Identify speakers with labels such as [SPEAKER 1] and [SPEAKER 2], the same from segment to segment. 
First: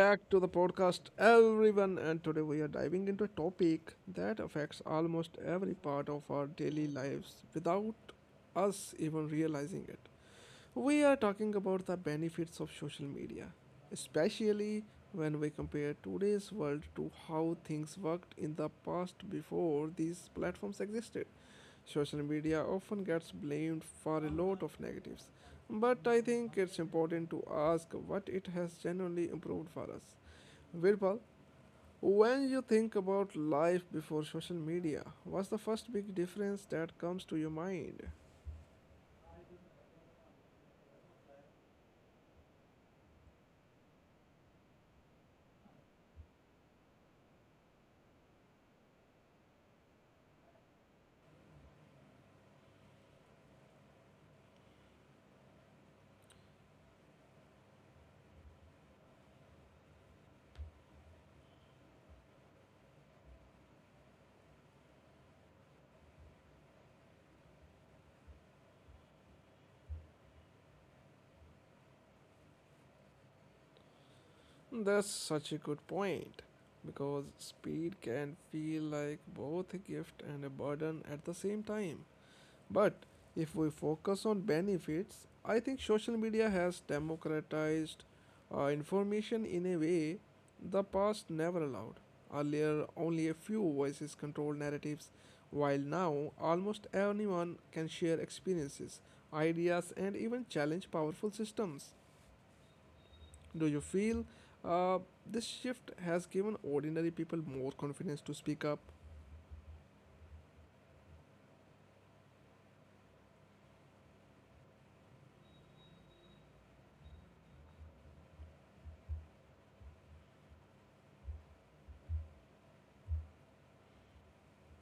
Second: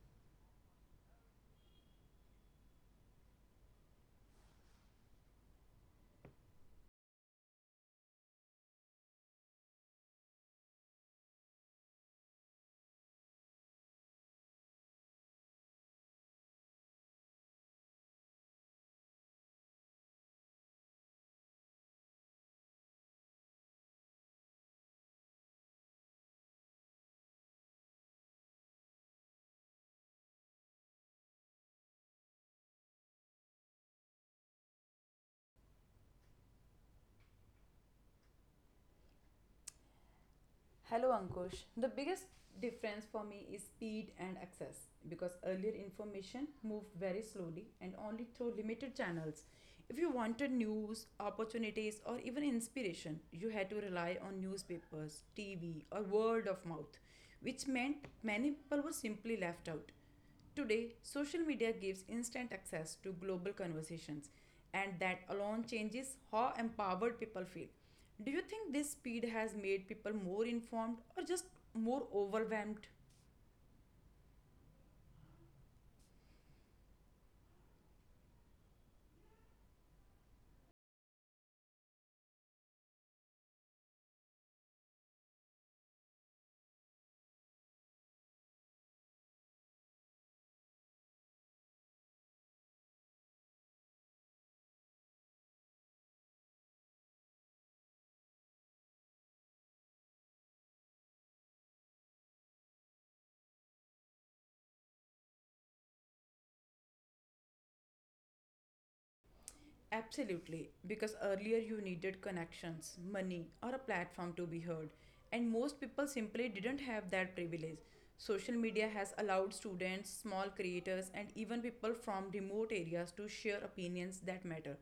[SPEAKER 1] back to the podcast, everyone. And today we are diving into a topic that affects almost every part of our daily lives without us even realizing it. We are talking about the benefits of social media, especially when we compare today's world to how things worked in the past before these platforms existed. Social media often gets blamed for a lot of negatives, but I think it's important to ask what it has genuinely improved for us. Virpal, when you think about life before social media, what's the first big difference that comes to your mind?
[SPEAKER 2] Hello Ankush. The biggest difference for me is speed and access because earlier information moved very slowly and only through limited channels. If you wanted news, opportunities, or even inspiration, you had to rely on newspapers, TV, or word of mouth, which meant many people were simply left out. Today, social media gives instant access to global conversations, and that alone changes how empowered people feel. Do you think this speed has made people more informed or just more overwhelmed?
[SPEAKER 1] That's such a good point because speed can feel like both a gift and a burden at the same time. But if we focus on benefits, I think social media has democratized information in a way the past never allowed. Earlier, only a few voices controlled narratives, while now almost anyone can share experiences, ideas, and even challenge powerful systems. Do you feel uh, this shift has given ordinary people more confidence to speak up?
[SPEAKER 2] Absolutely, because earlier you needed connections, money, or a platform to be heard, and most people simply didn't have that privilege. Social media has allowed students, small creators, and even people from remote areas to share opinions that matter.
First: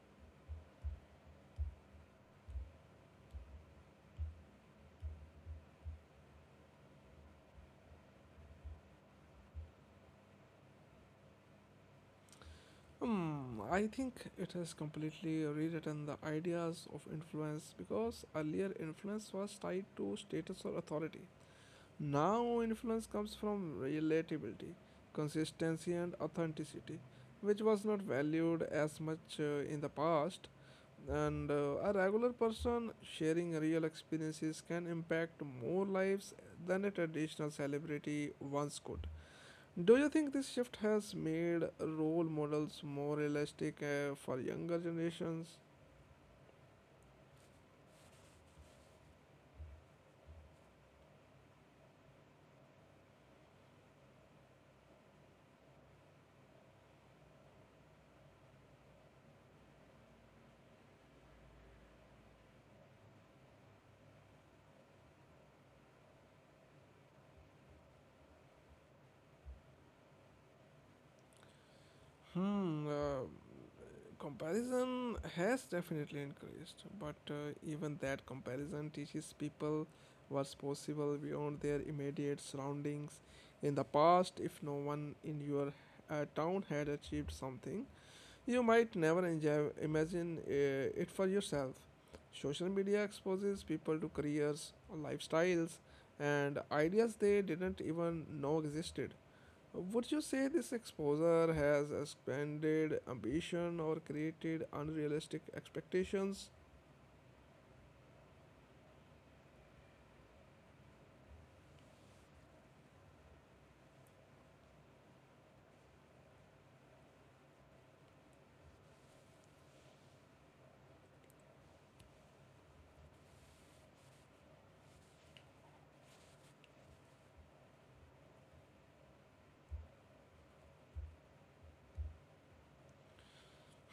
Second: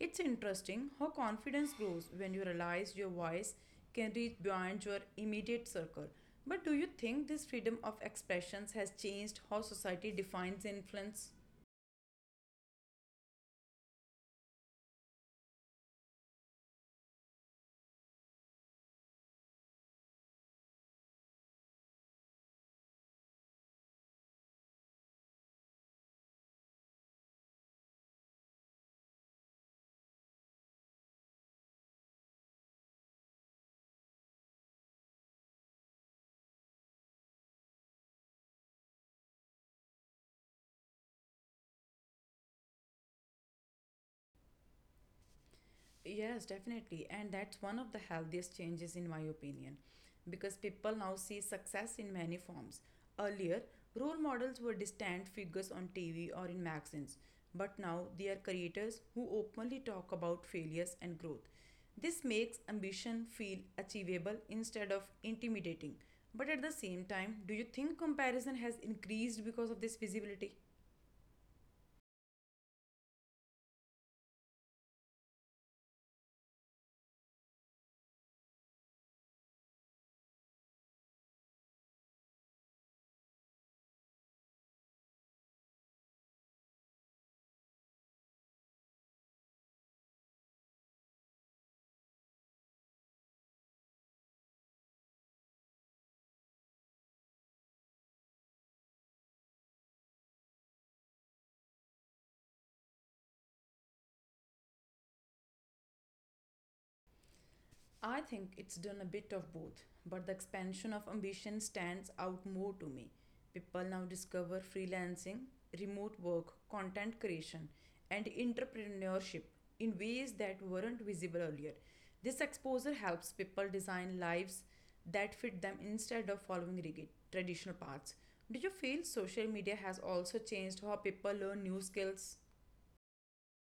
[SPEAKER 2] It's interesting how confidence grows when you realize your voice can reach beyond your immediate circle. But do you think this freedom of expressions has changed how society defines influence?
[SPEAKER 1] I think it has completely rewritten the ideas of influence because earlier influence was tied to status or authority. Now, influence comes from relatability, consistency, and authenticity, which was not valued as much in the past. And a regular person sharing real experiences can impact more lives than a traditional celebrity once could. Do you think this shift has made role models more realistic for younger generations?
[SPEAKER 2] Yes, definitely. And that's one of the healthiest changes, in my opinion, because people now see success in many forms. Earlier, role models were distant figures on TV or in magazines, but now they are creators who openly talk about failures and growth. This makes ambition feel achievable instead of intimidating. But at the same time, do you think comparison has increased because of this visibility?
[SPEAKER 1] Hmm, uh, Comparison has definitely increased, but even that comparison teaches people what's possible beyond their immediate surroundings. In the past, if no one in your town had achieved something, you might never enjoy, imagine it for yourself. Social media exposes people to careers, lifestyles, and ideas they didn't even know existed. Would you say this exposure has expanded ambition or created unrealistic expectations?
[SPEAKER 2] I think it's done a bit of both, but the expansion of ambition stands out more to me. People now discover freelancing, remote work, content creation, and entrepreneurship in ways that weren't visible earlier. This exposure helps people design lives that fit them instead of following rigid traditional paths. Do you feel social media has also changed how people learn new skills?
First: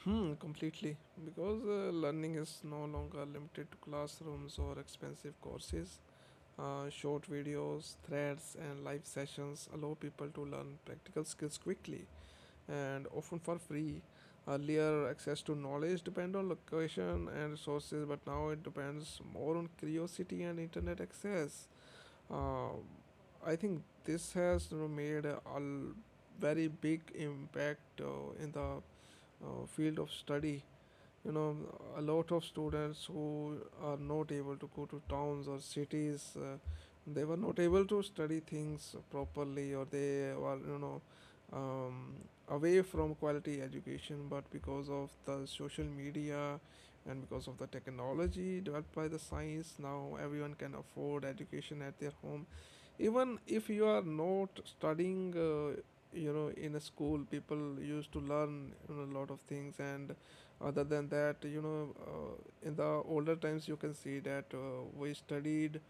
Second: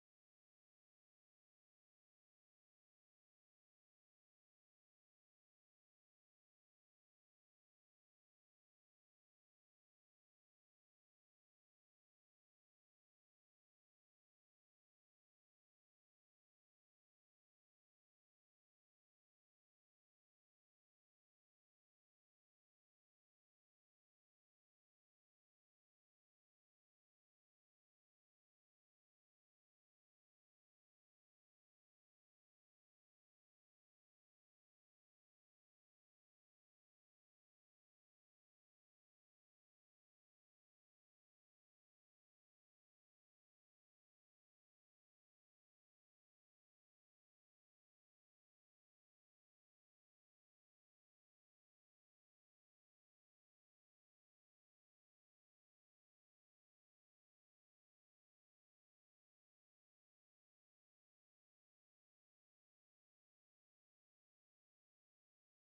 [SPEAKER 1] Completely. Because learning is no longer limited to classrooms or expensive courses. Short videos, threads, and live sessions allow people to learn practical skills quickly and often for free. Earlier, access to knowledge depend on location and resources, but now it depends more on curiosity and internet access. Uh, I think this has, you know, made a very big impact in the field of study. You know, a lot of students who are not able to go to towns or cities, they were not able to study things properly, or they were, you know, um, away from quality education. But because of the social media and because of the technology developed by the science, now everyone can afford education at their home. Even if you are not studying, you know, in a school, people used to learn, you know, a lot of things. And other than that, you know, in the older times you can see that we studied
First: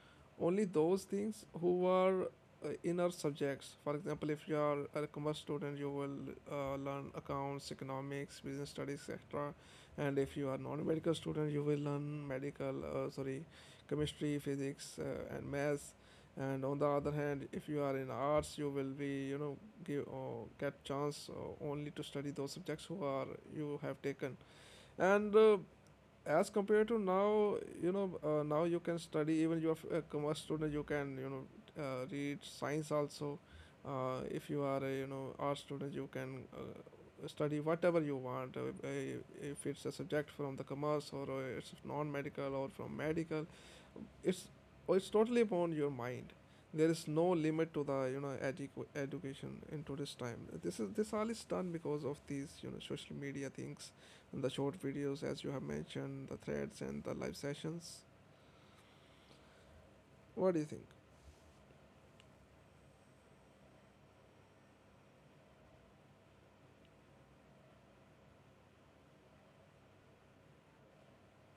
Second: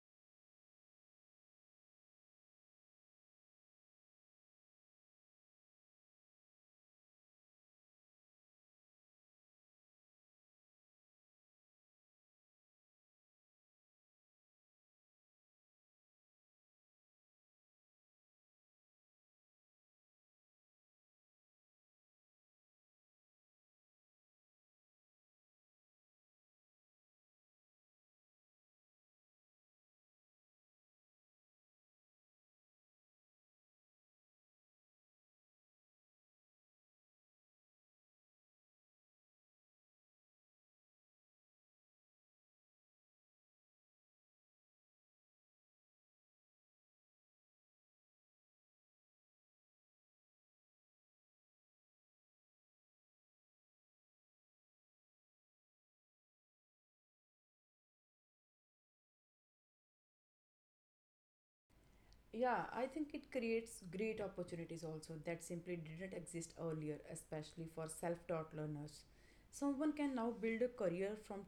[SPEAKER 1] only those things who were in our subjects. For example, if you are a commerce student, you will learn accounts, economics, business studies, etc. And if you are non-medical student, you will learn medical, sorry, chemistry, physics, and maths. And on the other hand, if you are in arts, you will be, you know, give or get chance only to study those subjects who are you have taken. And as compared to now, you know, now you can study, even you are a commerce student, you can, you know, read science also. If you are a, you know, art student, you can study whatever you want. Uh, if it's a subject from the commerce, or it's non-medical or from medical, it's, oh, it's totally upon your mind. There is no limit to the, you know, education in today's time. This all is done because of these, you know, social media things and the short videos, as you have mentioned, the threads and the live sessions. What do you think?
[SPEAKER 2] Yeah, I think it creates great opportunities also that simply didn't exist earlier, especially for self taught learners. Someone can now build a career from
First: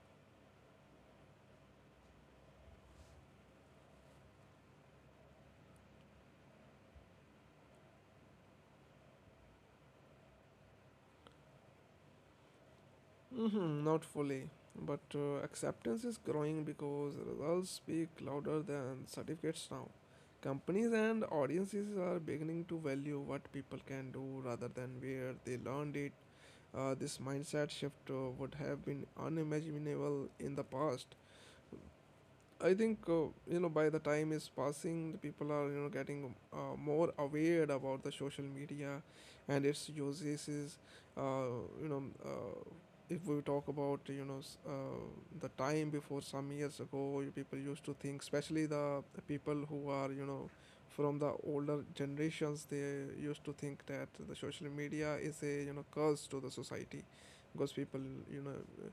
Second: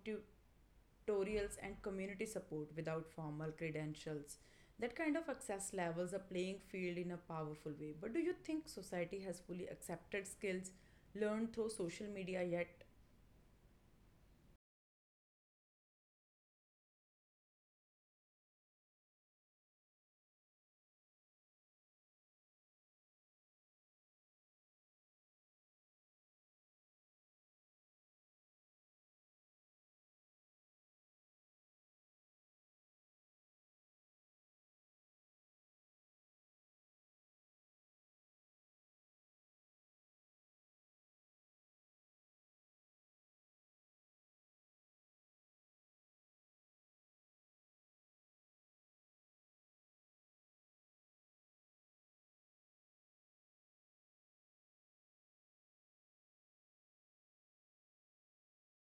[SPEAKER 2] tutorials and community support without formal credentials. That kind of access levels a playing field in a powerful way. But do you think society has fully accepted skills learned through social media yet?
[SPEAKER 1] Not fully, but acceptance is growing because results speak louder than certificates now. Companies and audiences are beginning to value what people can do rather than where they learned it. This mindset shift would have been unimaginable in the past. I think, you know, by the time is passing, the people are, you know, getting more aware about the social media and its uses. Uh, you know, uh, if we talk about, you know, the time before some years ago, you people used to think, especially the people who are, you know, from the older generations, they used to think that the social media is a, you know, curse to the society, because people, you know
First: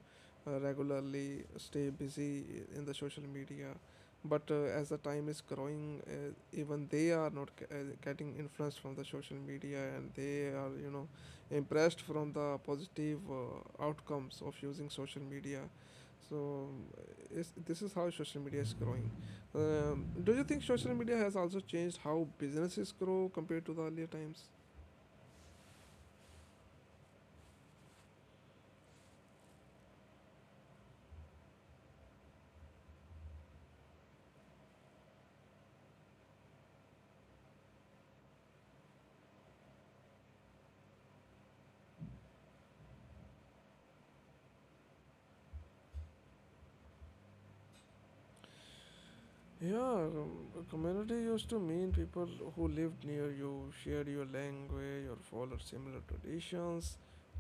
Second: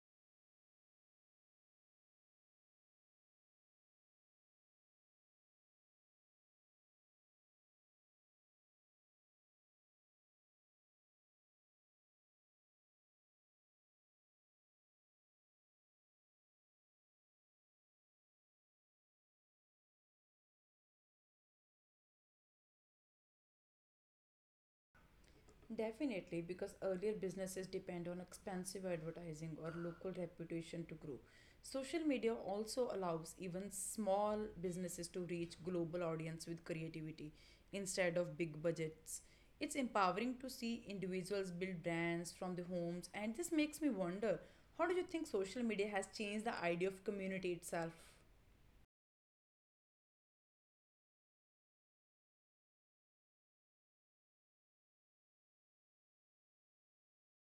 [SPEAKER 1] regularly stay busy in the social media. But as the time is growing, even they are not getting influenced from the social media, and they are, you know, impressed from the positive outcomes of using social media. So this is how social media is growing. Do you think social media has also changed how businesses grow compared to the earlier times?
[SPEAKER 2] Definitely, because earlier businesses depend on expensive advertising or local reputation to grow. Social media also allows even small businesses to reach global audience with creativity instead of big budgets. It's empowering to see individuals build brands from their homes, and this makes me wonder, how do you think social media has changed the idea of community itself?
[SPEAKER 1] Yeah, a community used to mean people who lived near you, shared your language, or followed similar traditions.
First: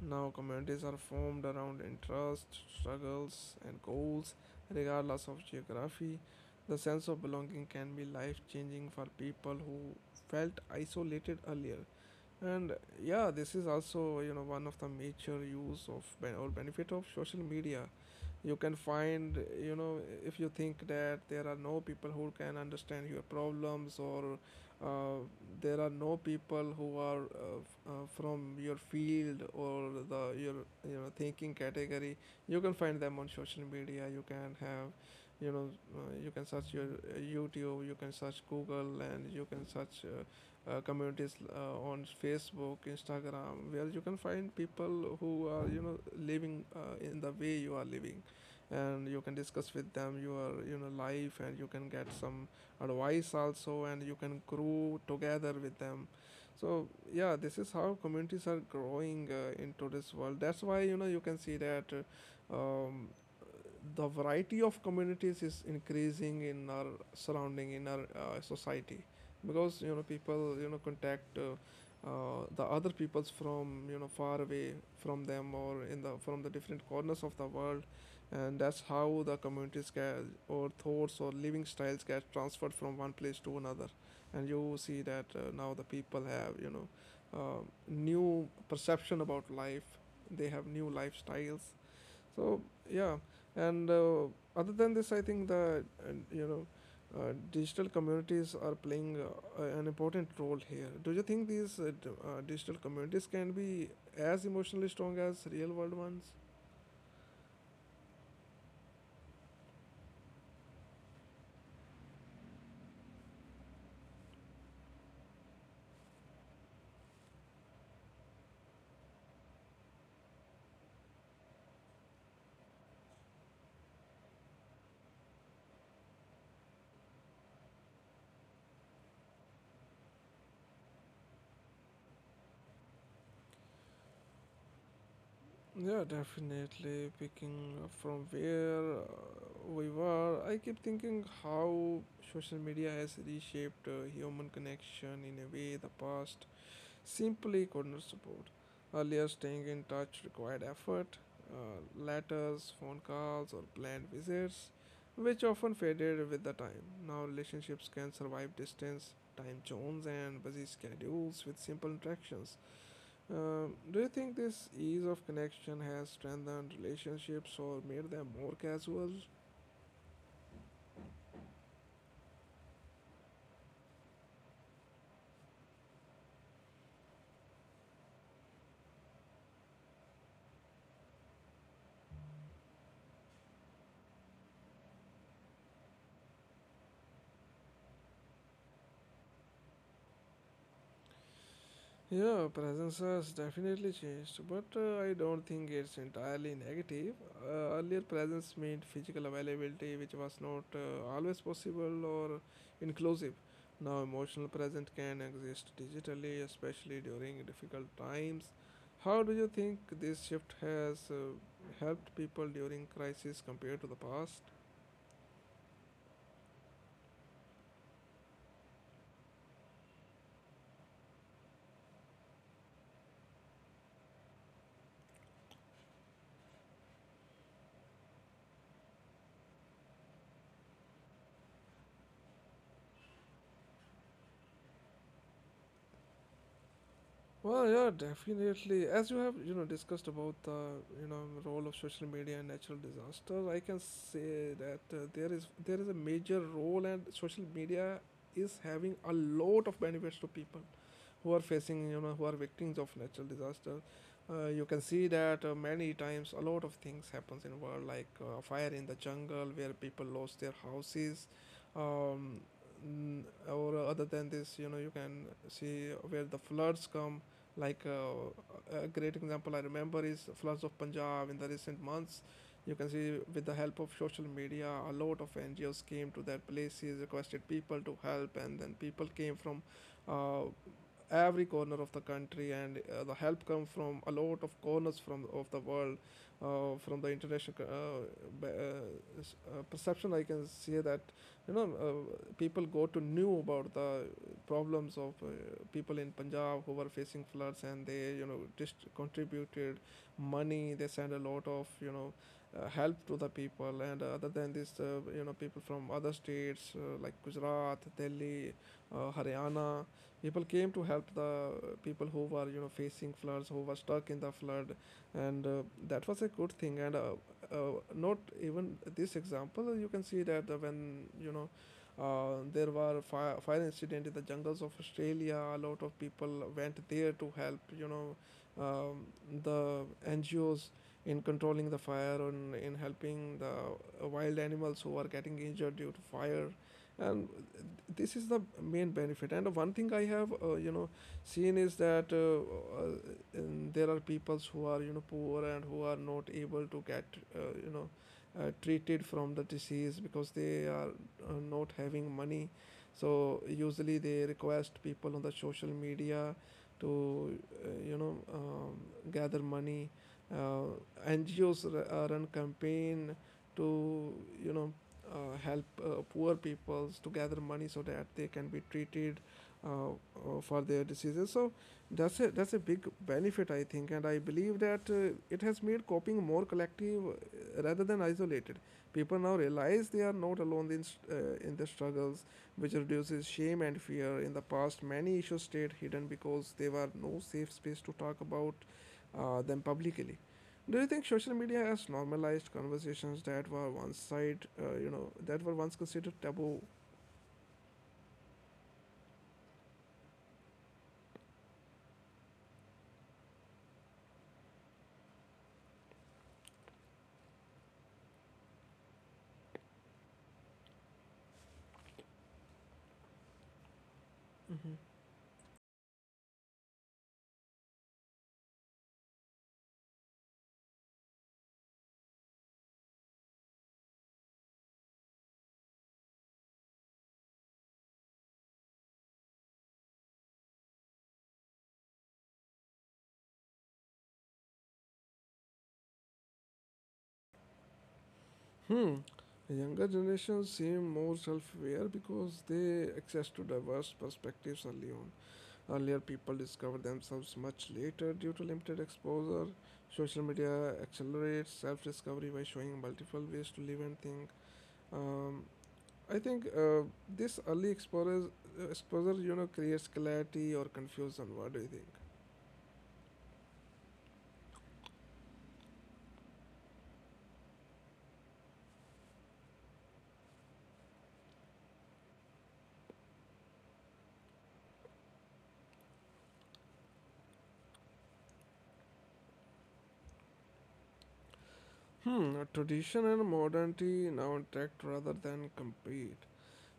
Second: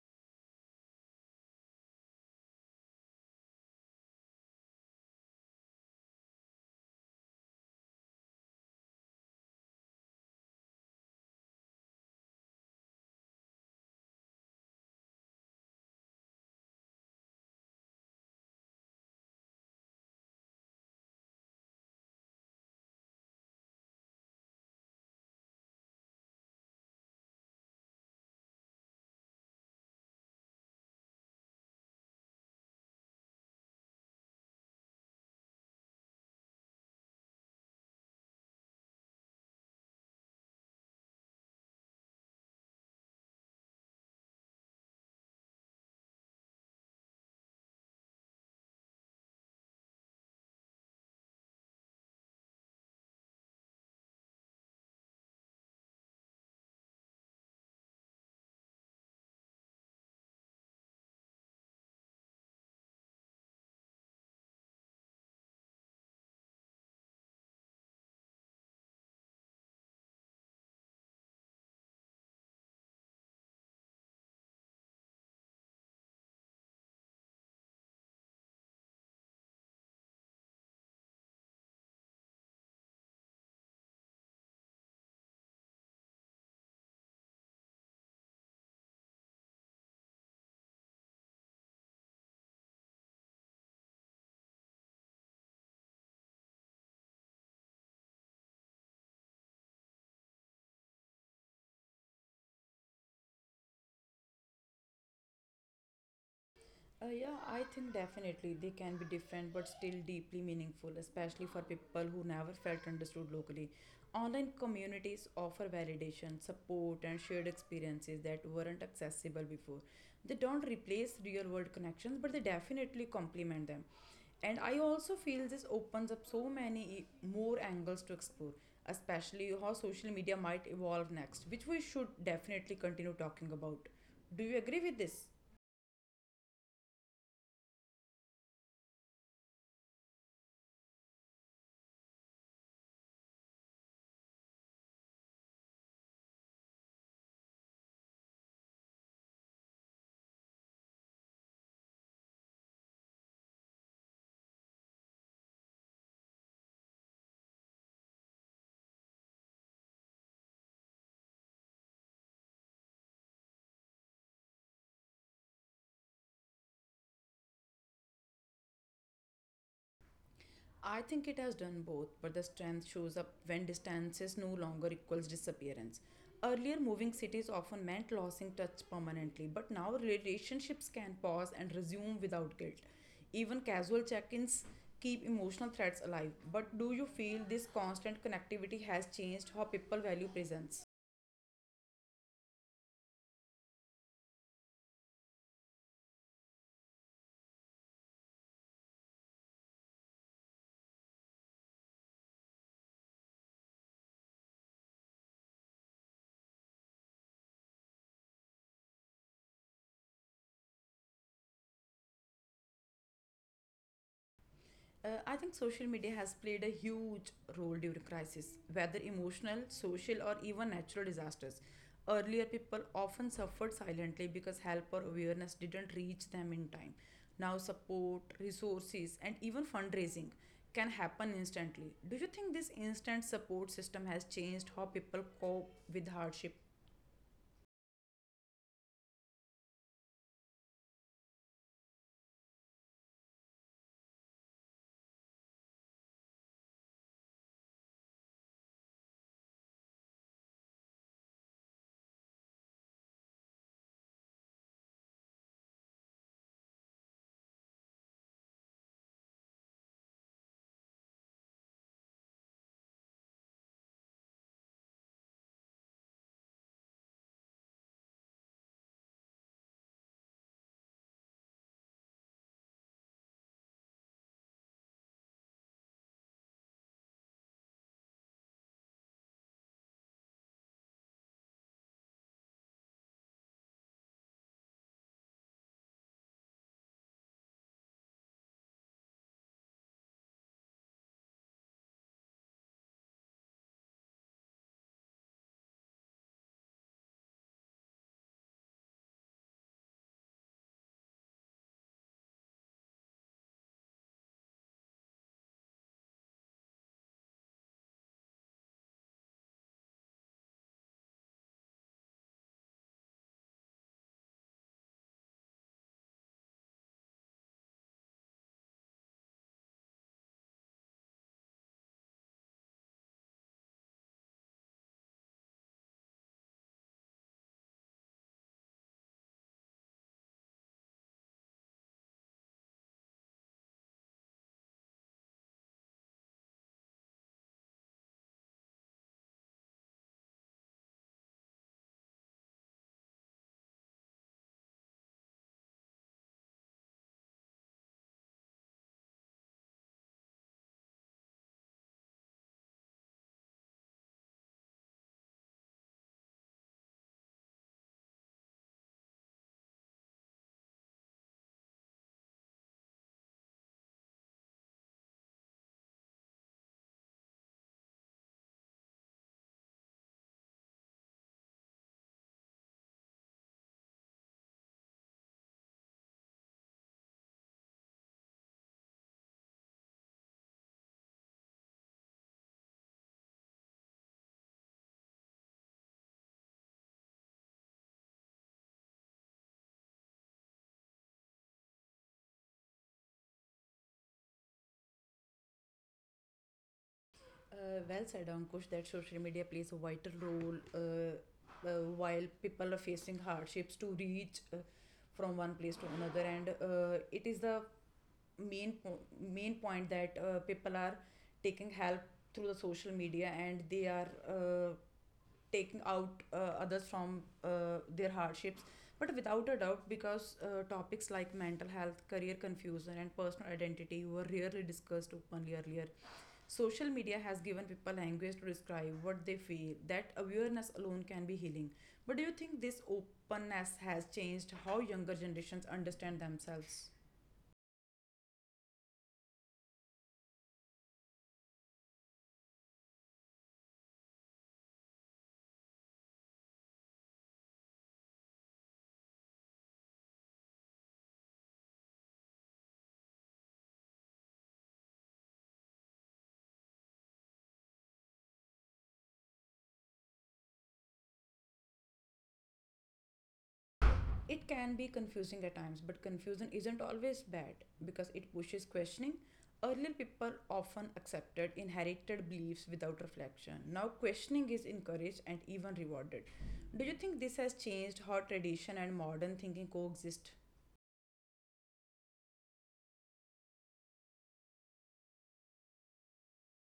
[SPEAKER 1] Now, communities are formed around interests, struggles, and goals, regardless of geography. The sense of belonging can be life changing for people who felt isolated earlier. And yeah, this is also, you know, one of the major use of ben- or benefit of social media. You can find, you know, if you think that there are no people who can understand your problems, or uh, there are no people who are, from your field, or the your, you know, thinking category, you can find them on social media. You can have, you know you can search your YouTube, you can search Google, and you can search, communities on Facebook, Instagram, where you can find people who are, you know, living in the way you are living, and you can discuss with them your, you know, life, and you can get some advice also, and you can grow together with them. So yeah, this is how communities are growing in today's world. That's why, you know, you can see that. Um, the variety of communities is increasing in our surrounding, in our society, because, you know, people, you know, contact, the other peoples from, you know, far away from them, or in the from the different corners of the world, and that's how the communities get, or thoughts or living styles get transferred from one place to another. And you see that now the people have, uh, new perception about life. They have new lifestyles. So yeah. And other than this, I think the, digital communities are playing an important role here. Do you think these digital communities can be as emotionally strong as real world ones?
[SPEAKER 2] Yeah, I think definitely they can be different but still deeply meaningful, especially for people who never felt understood locally. Online communities offer validation, support, and shared experiences that weren't accessible before. They don't replace real world connections, but they definitely complement them. And I also feel this opens up so many more angles to explore, especially how social media might evolve next, which we should definitely continue talking about. Do you agree with this?
[SPEAKER 1] Yeah, definitely. Picking up from where we were, I keep thinking how social media has reshaped human connection in a way the past simply couldn't support. Earlier, staying in touch required effort, letters, phone calls, or planned visits, which often faded with the time. Now, relationships can survive distance, time zones, and busy schedules with simple interactions. Do you think this ease of connection has strengthened relationships or made them more casual?
[SPEAKER 2] I think it has done both, but the strength shows up when distances no longer equals disappearance. Earlier, moving cities often meant losing touch permanently, but now relationships can pause and resume without guilt. Even casual check ins keep emotional threads alive. But do you feel this constant connectivity has changed how people value presence?
[SPEAKER 1] Yeah, presence has definitely changed, but I don't think it's entirely negative. Earlier, presence meant physical availability, which was not always possible or inclusive. Now, emotional presence can exist digitally, especially during difficult times. How do you think this shift has helped people during crisis compared to the past?
[SPEAKER 2] I think social media has played a huge role during crisis, whether emotional, social, or even natural disasters. Earlier, people often suffered silently because help or awareness didn't reach them in time. Now, support, resources, and even fundraising can happen instantly. Do you think this instant support system has changed how people cope with hardship?
[SPEAKER 1] Well, yeah, definitely. As you have, you know, discussed about the role of social media and natural disaster, I can say that there is a major role, and social media is having a lot of benefits to people who are facing who are victims of natural disaster. You can see that many times a lot of things happens in world, like fire in the jungle where people lost their houses. um, n- or other than this, you know, you can see where the floods come, like a great example I remember is floods of Punjab in the recent months. You can see, with the help of social media, a lot of NGOs came to that places, requested people to help, and then people came from uh, every corner of the country, and the help comes from a lot of corners from of the world. From the international perception, I can see that, you know, people go to know about the problems of people in Punjab who were facing floods, and they, you know, just contributed money. They send a lot of, you know, help to the people, and other than this, you know, people from other states, like Gujarat, Delhi, Haryana, people came to help the people who were, you know, facing floods, who were stuck in the flood. And that was a good thing. And not even this example, you can see that when, you know, there were fire incident in the jungles of Australia, a lot of people went there to help, you know, um, the NGOs, in controlling the fire and in helping the wild animals who are getting injured due to fire. And this is the main benefit. And one thing I have, you know, seen is that there are peoples who are, you know, poor and who are not able to get you know treated from the disease because they are not having money, so usually they request people on the social media to uh, you know um, gather money. uh, NGOs run campaign to, you know, help poor peoples to gather money so that they can be treated, for their diseases. So that's a big benefit, I think, and I believe that it has made coping more collective, rather than isolated. People now realize they are not alone in in the struggles, which reduces shame and fear. In the past, many issues stayed hidden because there were no safe space to talk about them publicly. Do you think social media has normalized conversations that were once side, that were once considered taboo?
[SPEAKER 2] Well said, Ankush, that social media plays a vital role while people are facing hardships to reach from one place to another, and it is the main po- main point that people are taking help through the social media and they are taking out others from their hardships. But without a doubt, because topics like mental health, career confusion, and personal identity were rarely discussed openly earlier. Social media has given people language to describe what they feel. That awareness alone can be healing. But do you think this openness has changed how younger generations understand themselves?
[SPEAKER 1] Hmm. Younger generations seem more self-aware because they access to diverse perspectives early on. Earlier, people discover themselves much later due to limited exposure. Social media accelerates self-discovery by showing multiple ways to live and think. Um, I think this early exposure, you know, creates clarity or confusion. What do you think?
[SPEAKER 2] It can be confusing at times, but confusion isn't always bad because it pushes questioning. Earlier, people often accepted inherited beliefs without reflection. Now, questioning is encouraged and even rewarded. Do you think this has changed how tradition and modern thinking coexist?
[SPEAKER 1] Hmm, tradition and modernity now interact rather than compete.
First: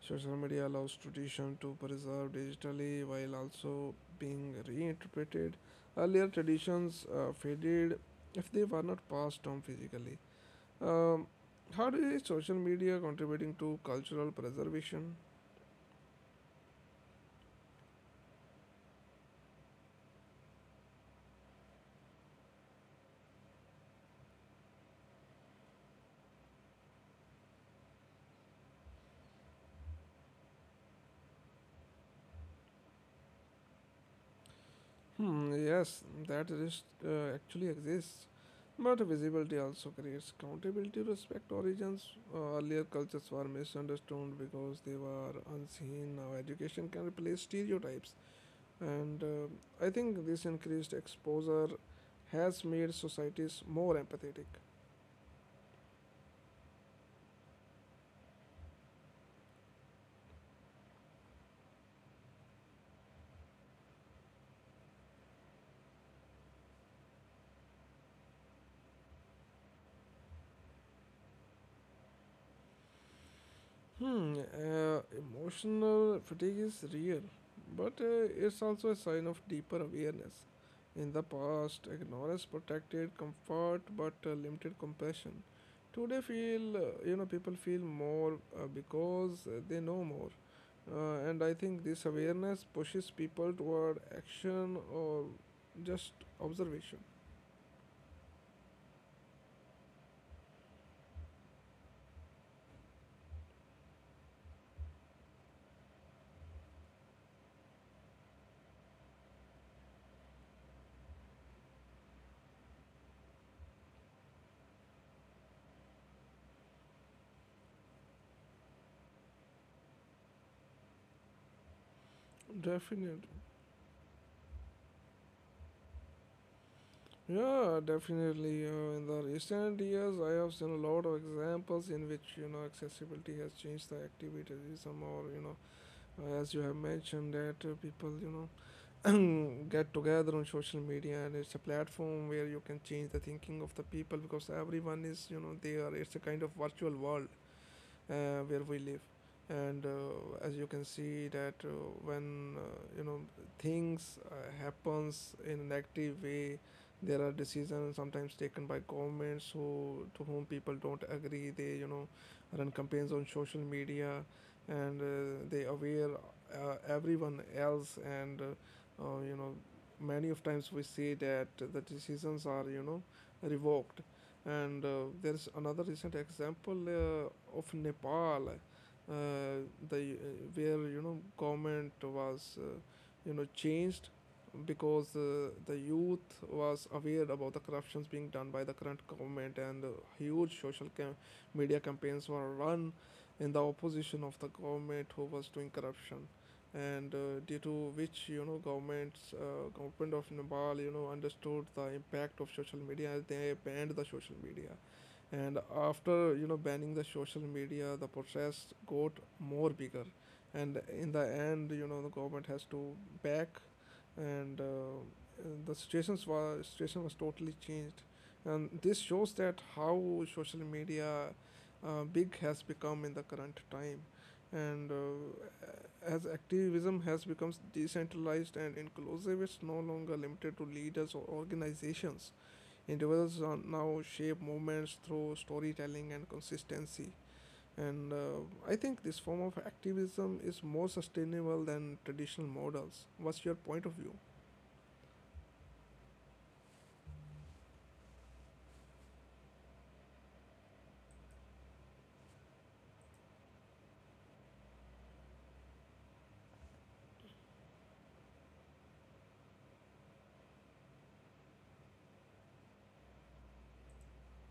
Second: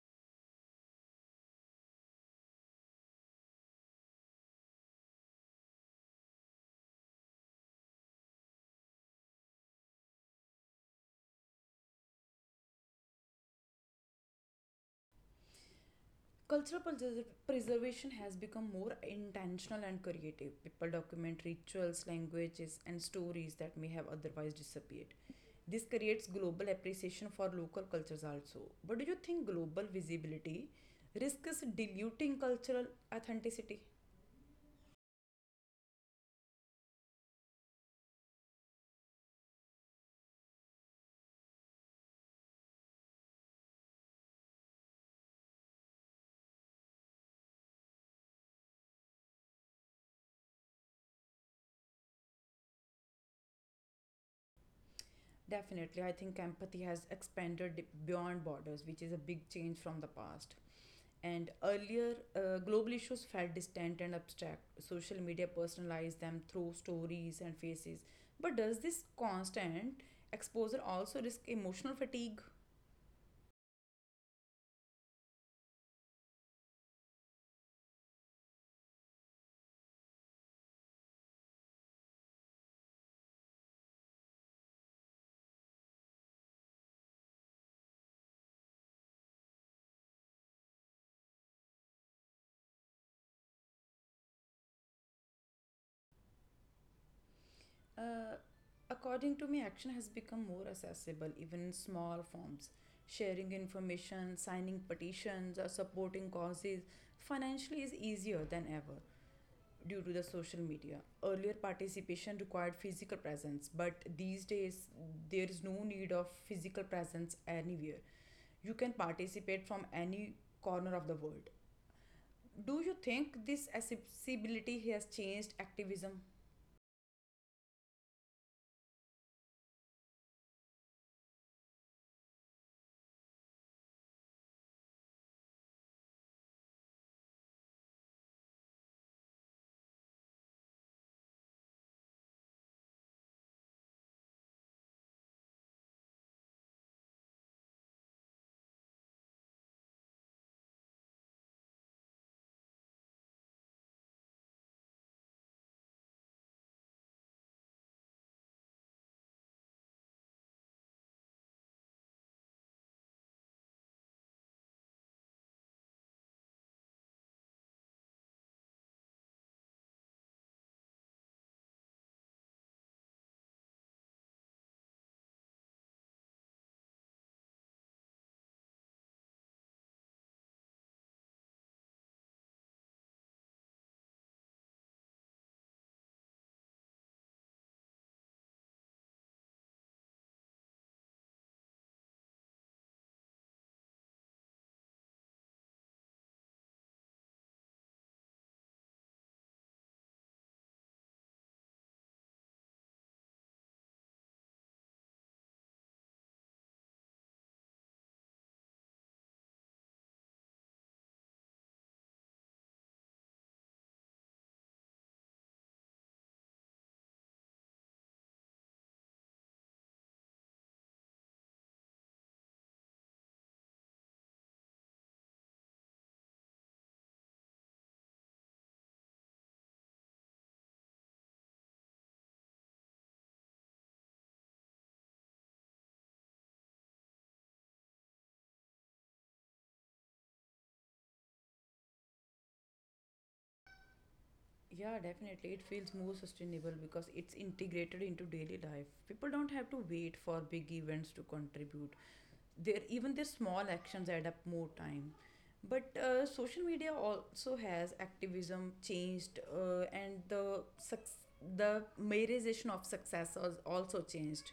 [SPEAKER 1] Social media allows tradition to preserve digitally while also being reinterpreted. Earlier traditions faded if they were not passed on physically. Um, how do you see social media contributing to cultural preservation?
[SPEAKER 2] Preservation has become more intentional and creative. People document rituals, languages, and stories that may have otherwise disappeared. This creates global appreciation for local cultures also. But do you think global visibility risks diluting cultural authenticity?
[SPEAKER 1] Hmm, yes, that risk actually exists, but visibility also creates accountability. Respect origins. Earlier cultures were misunderstood because they were unseen. Now education can replace stereotypes, and I think this increased exposure has made societies more empathetic.
[SPEAKER 2] Definitely, I think empathy has expanded beyond borders, which is a big change from the past. And earlier, global issues felt distant and abstract. Social media personalized them through stories and faces. But does this constant exposure also risk emotional fatigue?
[SPEAKER 1] Hmm, emotional fatigue is real, but it's also a sign of deeper awareness. In the past, ignorance protected comfort but limited compassion. Today, feel you know people feel more because they know more, and I think this awareness pushes people toward action or just observation.
[SPEAKER 2] Uh, According to me, action has become more accessible, even in small forms. Sharing information, signing petitions, or supporting causes financially is easier than ever due to the social media. Earlier, participation required physical presence, but these days, there is no need of physical presence anywhere. You can participate from any corner of the world. Do you
[SPEAKER 1] Definitely.
[SPEAKER 2] think this accessibility has changed activism?
[SPEAKER 1] Yeah, definitely. In the recent years, I have seen a lot of examples in which, you know, accessibility has changed the activism, or, you know, as you have mentioned, that people, you know, get together on social media, and it's a platform where you can change the thinking of the people because everyone is, you know, there. It's a kind of virtual world where we live, and as you can see that when you know things happens in an active way, there are decisions sometimes taken by governments who to whom people don't agree. They, you know, run campaigns on social media, and they aware everyone else. And you know, many of times we see that the decisions are, you know, revoked. And there's another recent example of Nepal, uh, the where, you know, government was, you know, changed because the youth was aware about the corruptions being done by the current government, and huge social media campaigns were run in the opposition of the government who was doing corruption. And due to which, you know, government of Nepal, you know, understood the impact of social media, and they banned the social media. And after, you know, banning the social media, the protest got more bigger, and in the end, you know, the government has to back. And the situation was totally changed, and this shows that how social media big has become in the current time. And as activism has become decentralized and inclusive, it's no longer limited to leaders or organizations. Individuals are now shape movements through storytelling and consistency. And I think this form of activism is more sustainable than traditional models. What's your point of view?
[SPEAKER 2] Yeah, definitely. It feels more sustainable because it's integrated into daily life. People don't have to wait for big events to contribute. Their even their small actions add up more time. But social media also has activism changed, and the the merization of success has also changed.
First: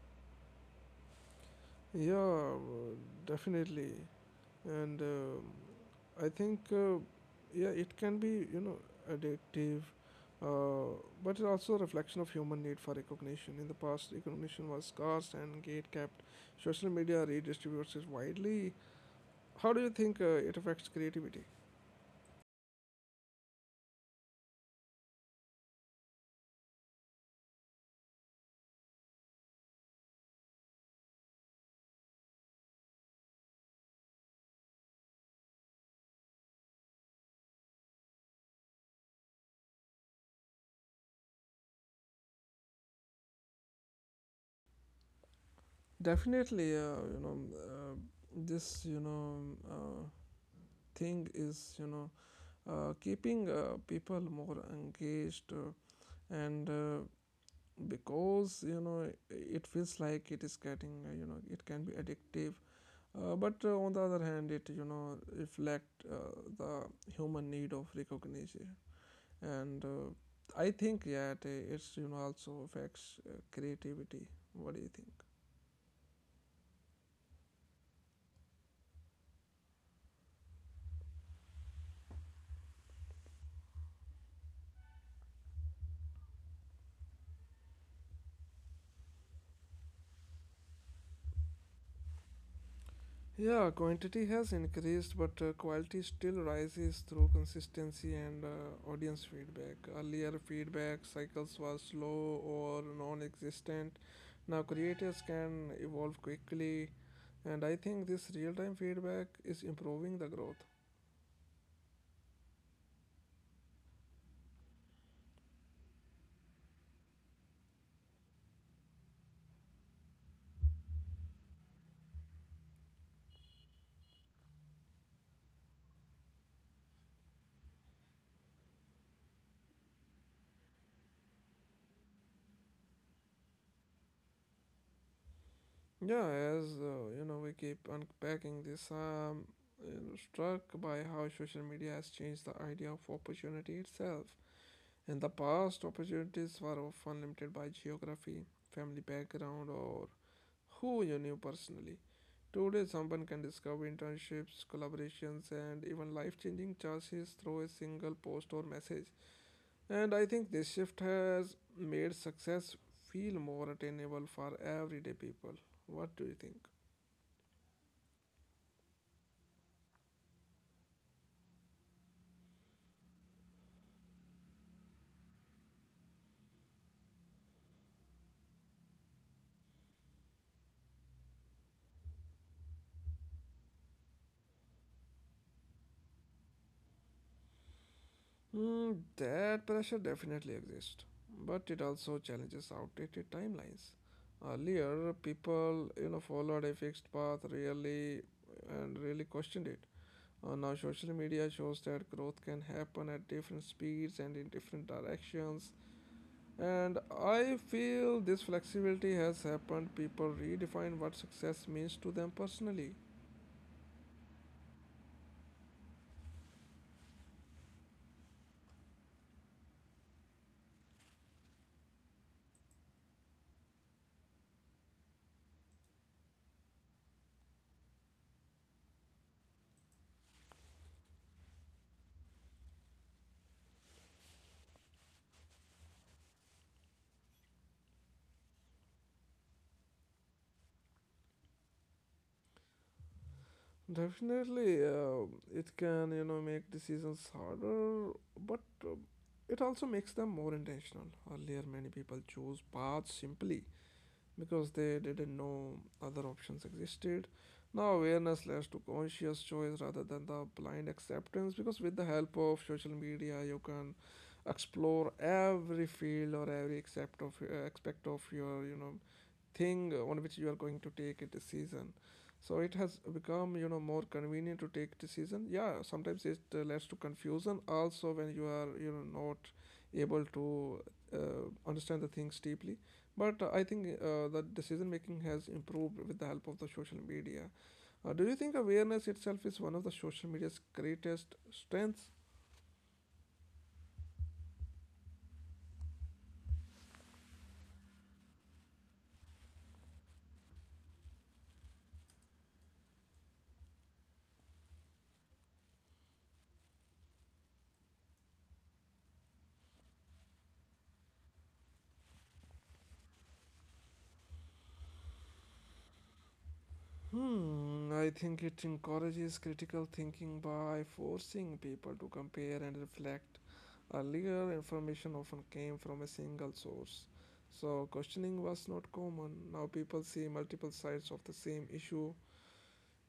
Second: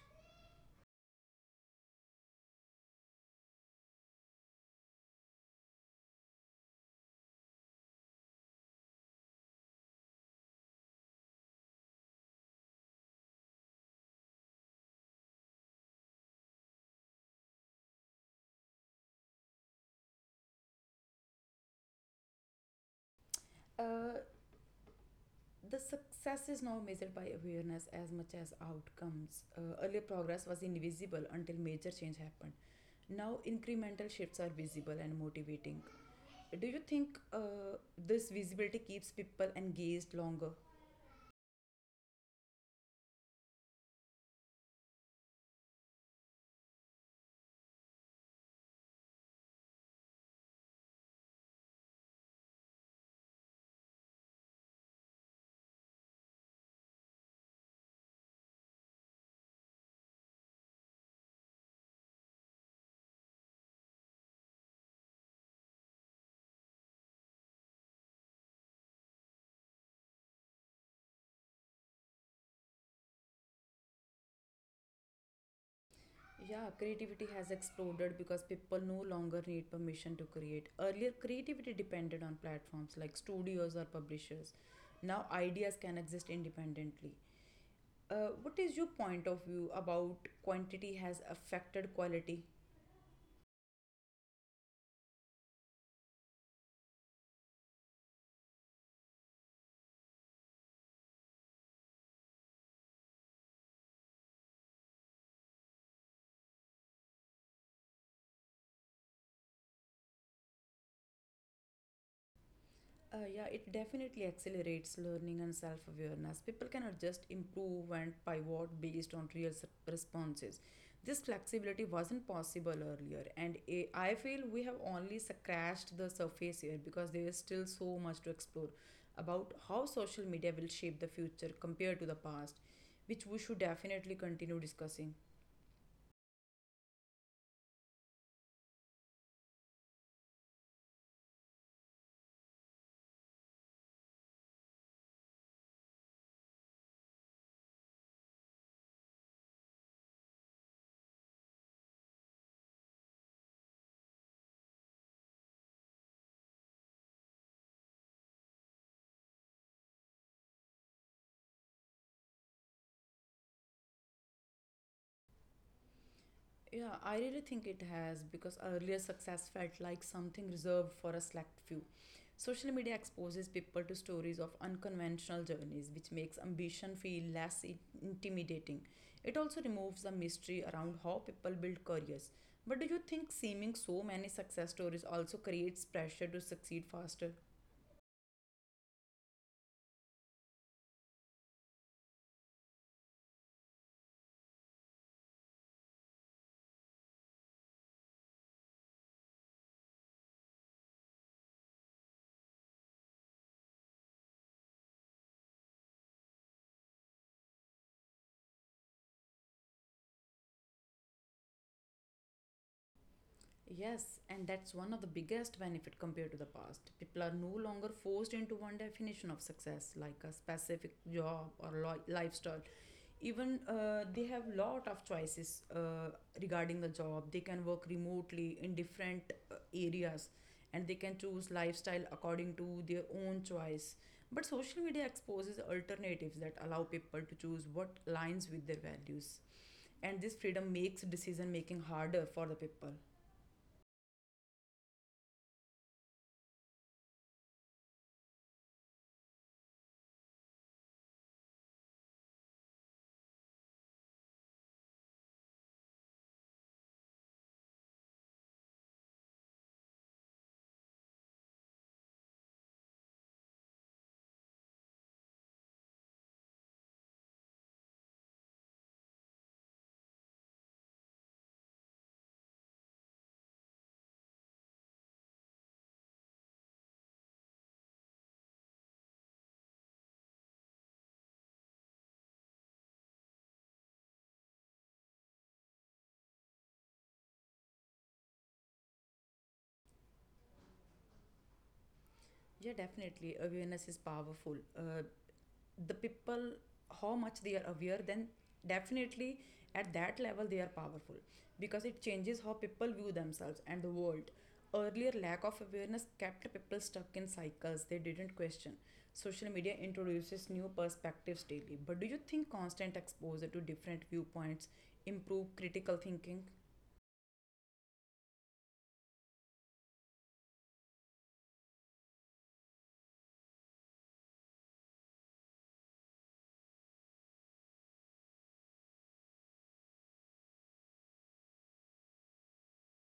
[SPEAKER 1] Yeah, definitely. And I think, yeah, it can be, you know, addictive, uh, but it's also a reflection of human need for recognition. In the past, recognition was scarce and gate kept. Social media redistributes it widely. How do you think it affects creativity?
[SPEAKER 2] Uh, the success is now measured by awareness as much as outcomes. Earlier progress was invisible until major change happened. Now incremental shifts are visible and motivating. Do you think this visibility keeps people engaged longer?
[SPEAKER 1] Definitely, this, thing is, you know, keeping people more engaged, and because, you know, it feels like it is getting, you know, it can be addictive. But on the other hand, it, you know, reflect the human need of recognition. And I think, yeah, it's, you know, also affects creativity. What do you think?
[SPEAKER 2] Yeah, creativity has exploded because people no longer need permission to create. Earlier, creativity depended on platforms like studios or publishers. Now, ideas can exist independently. What is your point of view about quantity has affected quality?
[SPEAKER 1] Yeah, quantity has increased, but quality still rises through consistency and audience feedback. Earlier, feedback cycles were slow or non existent. Now, creators can evolve quickly, and I think this real time feedback is improving the growth.
[SPEAKER 2] Yeah, it definitely accelerates learning and self awareness. People can adjust, improve, and pivot based on responses. This flexibility wasn't possible earlier, and I feel we have only scratched the surface here because there is still so much to explore about how social media will shape the future compared to the past, which we should definitely continue discussing.
[SPEAKER 1] Yeah, as you know, we keep unpacking this, I'm, you know, struck by how social media has changed the idea of opportunity itself. In the past, opportunities were often limited by geography, family background, or who you knew personally. Today, someone can discover internships, collaborations, and even life changing chances through a single post or message. And I think this shift has made success feel more attainable for everyday people. What do you think?
[SPEAKER 2] Yeah, I really think it has because earlier success felt like something reserved for a select few. Social media exposes people to stories of unconventional journeys, which makes ambition feel intimidating. It also removes the mystery around how people build careers. But do you think seeming so many success stories also creates pressure to succeed faster?
[SPEAKER 1] Hmm, that pressure definitely exists, but it also challenges outdated timelines. Earlier, people, you know, followed a fixed path really and really questioned it. Now, social media shows that growth can happen at different speeds and in different directions. And I feel this flexibility has happened. People redefine what success means to them personally.
[SPEAKER 2] Yes, and that's one of the biggest benefit compared to the past. People are no longer forced into one definition of success, like a specific job or lifestyle. Even they have lot of choices regarding the job. They can work remotely in different areas, and they can choose lifestyle according to their own choice. But social media exposes alternatives that allow people to choose what aligns with their values, and this freedom makes decision making harder for the people.
[SPEAKER 1] Definitely, it can, you know, make decisions harder, but it also makes them more intentional. Earlier, many people chose paths simply because they didn't know other options existed. Now, awareness leads to conscious choice rather than the blind acceptance. Because with the help of social media, you can explore every field or every accept of aspect of your, you know, thing on which you are going to take a decision, so it has become, you know, more convenient to take decision. Yeah, sometimes it leads to confusion also when you are, you know, not able to uh, understand the things deeply, but I think the decision making has improved with the help of the social media. Do you think awareness itself is one of the social media's greatest strengths?
[SPEAKER 2] Yeah, definitely. Awareness is powerful. The people, how much they are aware, then definitely at that level they are powerful because it changes how people view themselves and the world. Earlier, lack of awareness kept people stuck in cycles they didn't question. Social media introduces new perspectives daily. But do you think constant exposure to different viewpoints improve critical thinking?
[SPEAKER 1] Hmm, I think it encourages critical thinking by forcing people to compare and reflect. Earlier, information often came from a single source, so questioning was not common. Now, people see multiple sides of the same issue,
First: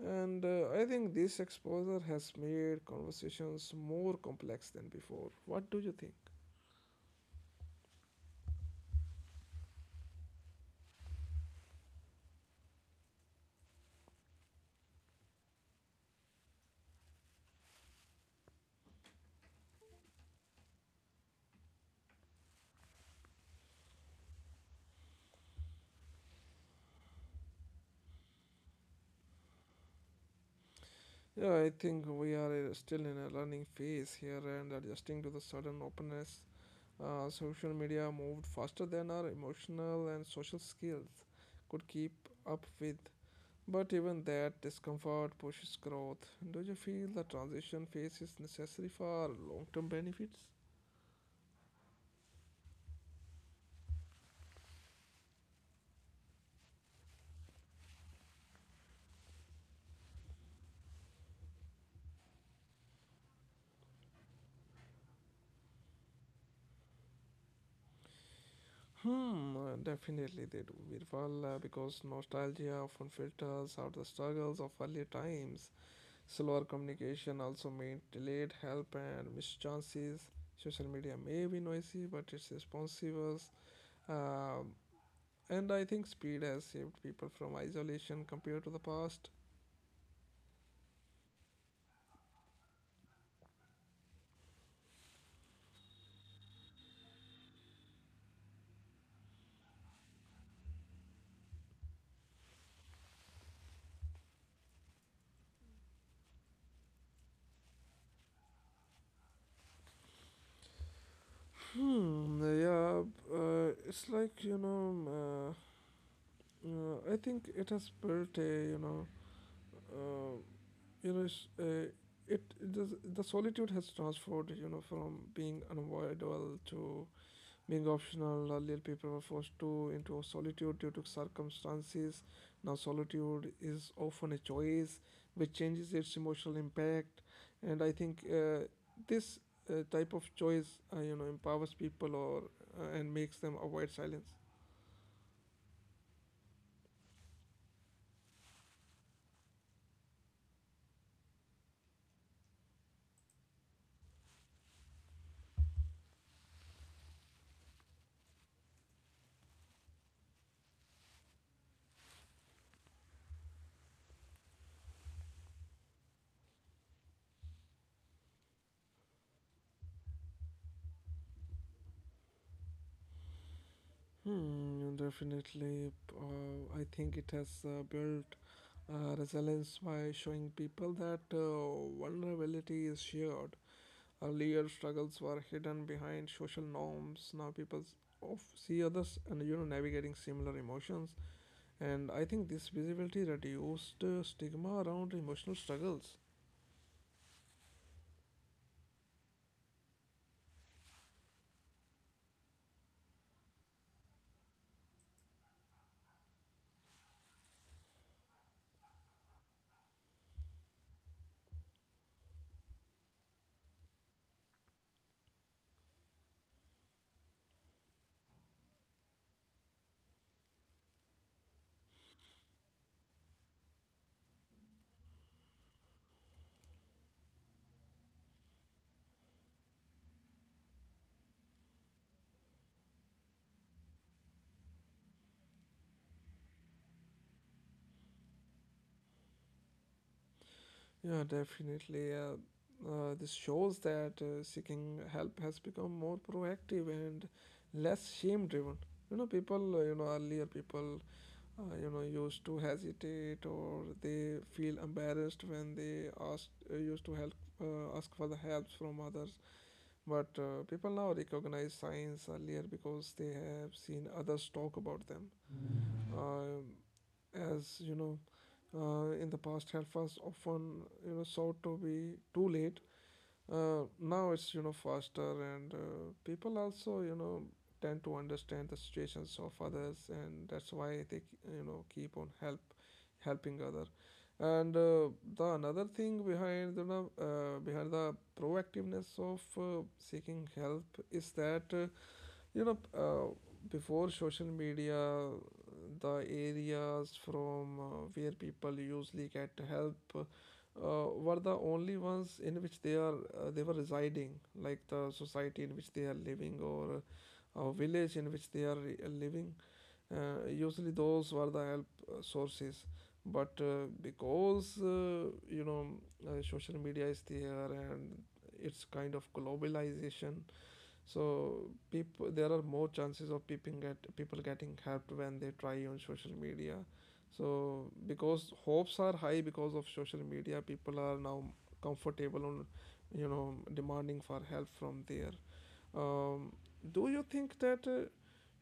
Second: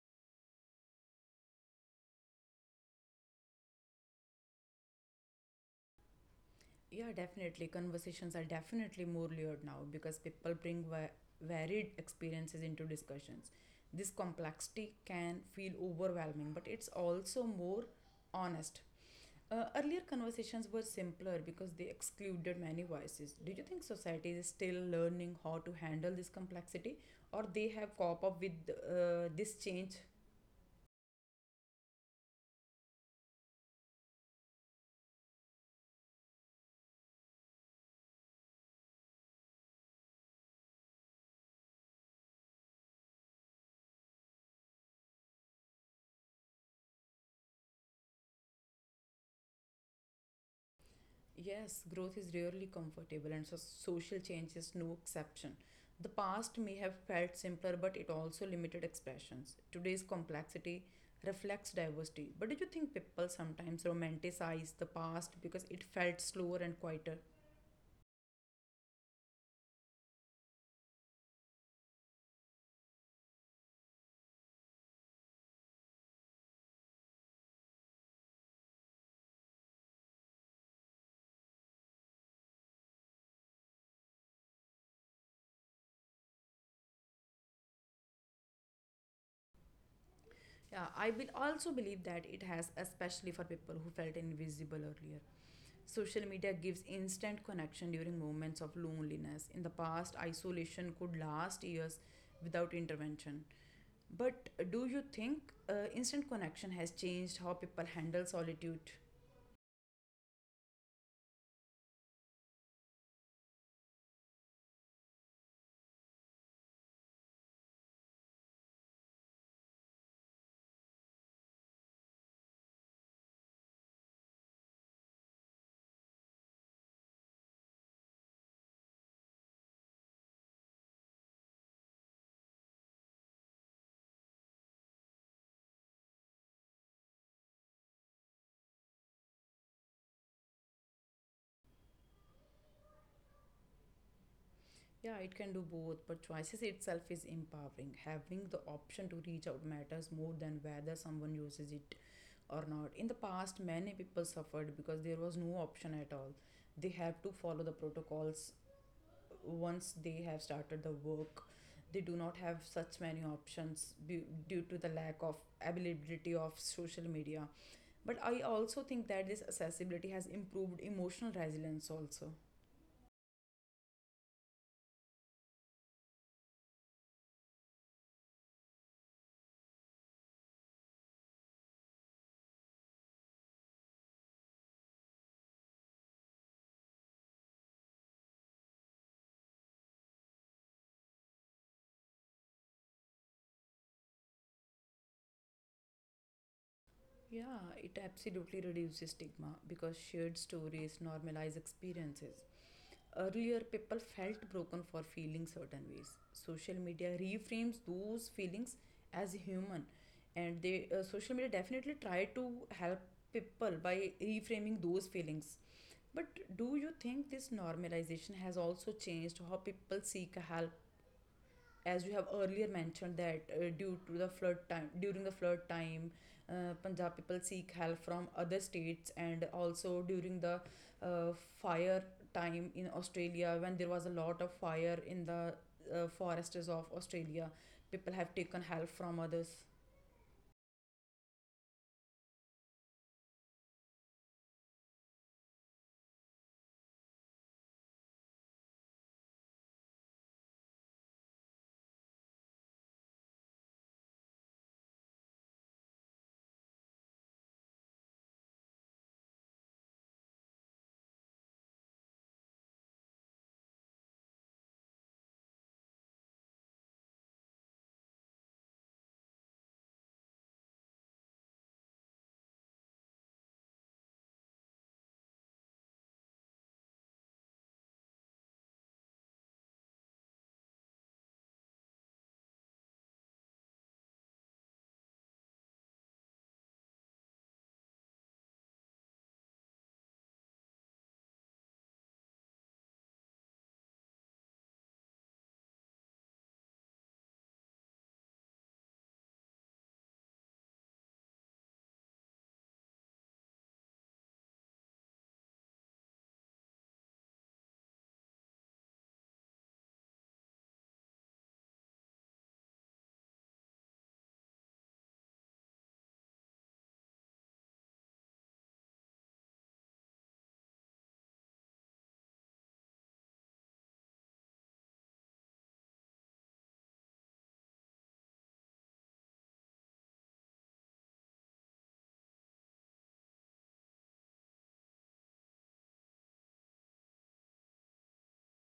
[SPEAKER 1] and I think this exposure has made conversations more complex than before. What do you think?
[SPEAKER 2] Yeah, definitely. Conversations are definitely more layered now because people bring varied experiences into discussions. This complexity can feel overwhelming, but it's also more honest. Earlier conversations were simpler because they excluded many voices. Do you think society is still learning how to handle this complexity, or they have coped up with this change?
[SPEAKER 1] Yeah, I think we are still in a learning phase here and adjusting to the sudden openness. Social media moved faster than our emotional and social skills could keep up with. But even that discomfort pushes growth. Do you feel the transition phase is necessary for long term benefits?
[SPEAKER 2] Yes, growth is rarely comfortable, and so social change is no exception. The past may have felt simpler, but it also limited expressions. Today's complexity reflects diversity. But do you think people sometimes romanticize the past because it felt slower and quieter?
[SPEAKER 1] Hmm, definitely they do, Virpal, because nostalgia often filters out the struggles of earlier times. Slower communication also meant delayed help and missed chances. Social media may be noisy, but it's responsive, uh, and I think speed has saved people from isolation compared to the past.
[SPEAKER 2] Yeah, I will also believe that it has, especially for people who felt invisible earlier. Social media gives instant connection during moments of loneliness. In the past, isolation could last years without intervention. But do you think instant connection has changed how people handle solitude?
[SPEAKER 1] Hmm, yeah, it's like, you know, I think it has built a, uh, you know, uh, it, it does, the solitude has transformed, you know, from being unavoidable to being optional. Earlier, people were forced to into solitude due to circumstances. Now solitude is often a choice, which changes its emotional impact. And I think this type of choice, you know, empowers people or and makes them avoid silence.
[SPEAKER 2] Yeah, it can do both, but choices itself is empowering. Having the option to reach out matters more than whether someone uses it or not. In the past, many people suffered because there was no option at all. They have to follow the protocols once they have started the work. They do not have such many options due to the lack of availability of social media. But I also think that this accessibility has improved emotional resilience also.
[SPEAKER 1] Hmm, definitely. I think it has built resilience by showing people that vulnerability is shared. Earlier struggles were hidden behind social norms. Now people of see others and, you know, navigating similar emotions. And I think this visibility reduced stigma around emotional struggles.
[SPEAKER 2] Yeah, it absolutely reduces stigma because shared stories normalize experiences. Earlier, people felt broken for feeling certain ways. Social media reframes those feelings as human, and they social media definitely try to help people by reframing those feelings. But do you think this normalization has also changed how people seek help, as you have earlier mentioned that due to the flood time during the flood time, Punjab people seek help from other states, and also during the uh, fire time in Australia, when there was a lot of fire in the forests of Australia, people have taken help from others?
[SPEAKER 1] Yeah, definitely. This shows that seeking help has become more proactive and less shame driven. People, earlier people used to hesitate or they feel embarrassed when they ask used to help ask for the help from others, but people now recognize signs earlier because they have seen others talk about them. Um as you know, in the past helpers often sought to be too late. Now it's faster, and people also tend to understand the situations of others, and that's why they keep on helping other. And The another thing behind the proactiveness of seeking help is that. you know, uh, before social media, the areas from where people usually get help were the only ones in which they were residing, like the society in which they are living or a village in which they are living. Usually, those were the help sources. But social media is there, and it's kind of globalization, so people there are more chances of people getting helped when they try on social media. So because hopes are high because of social media, people are now comfortable on demanding for help from there. um, do you think that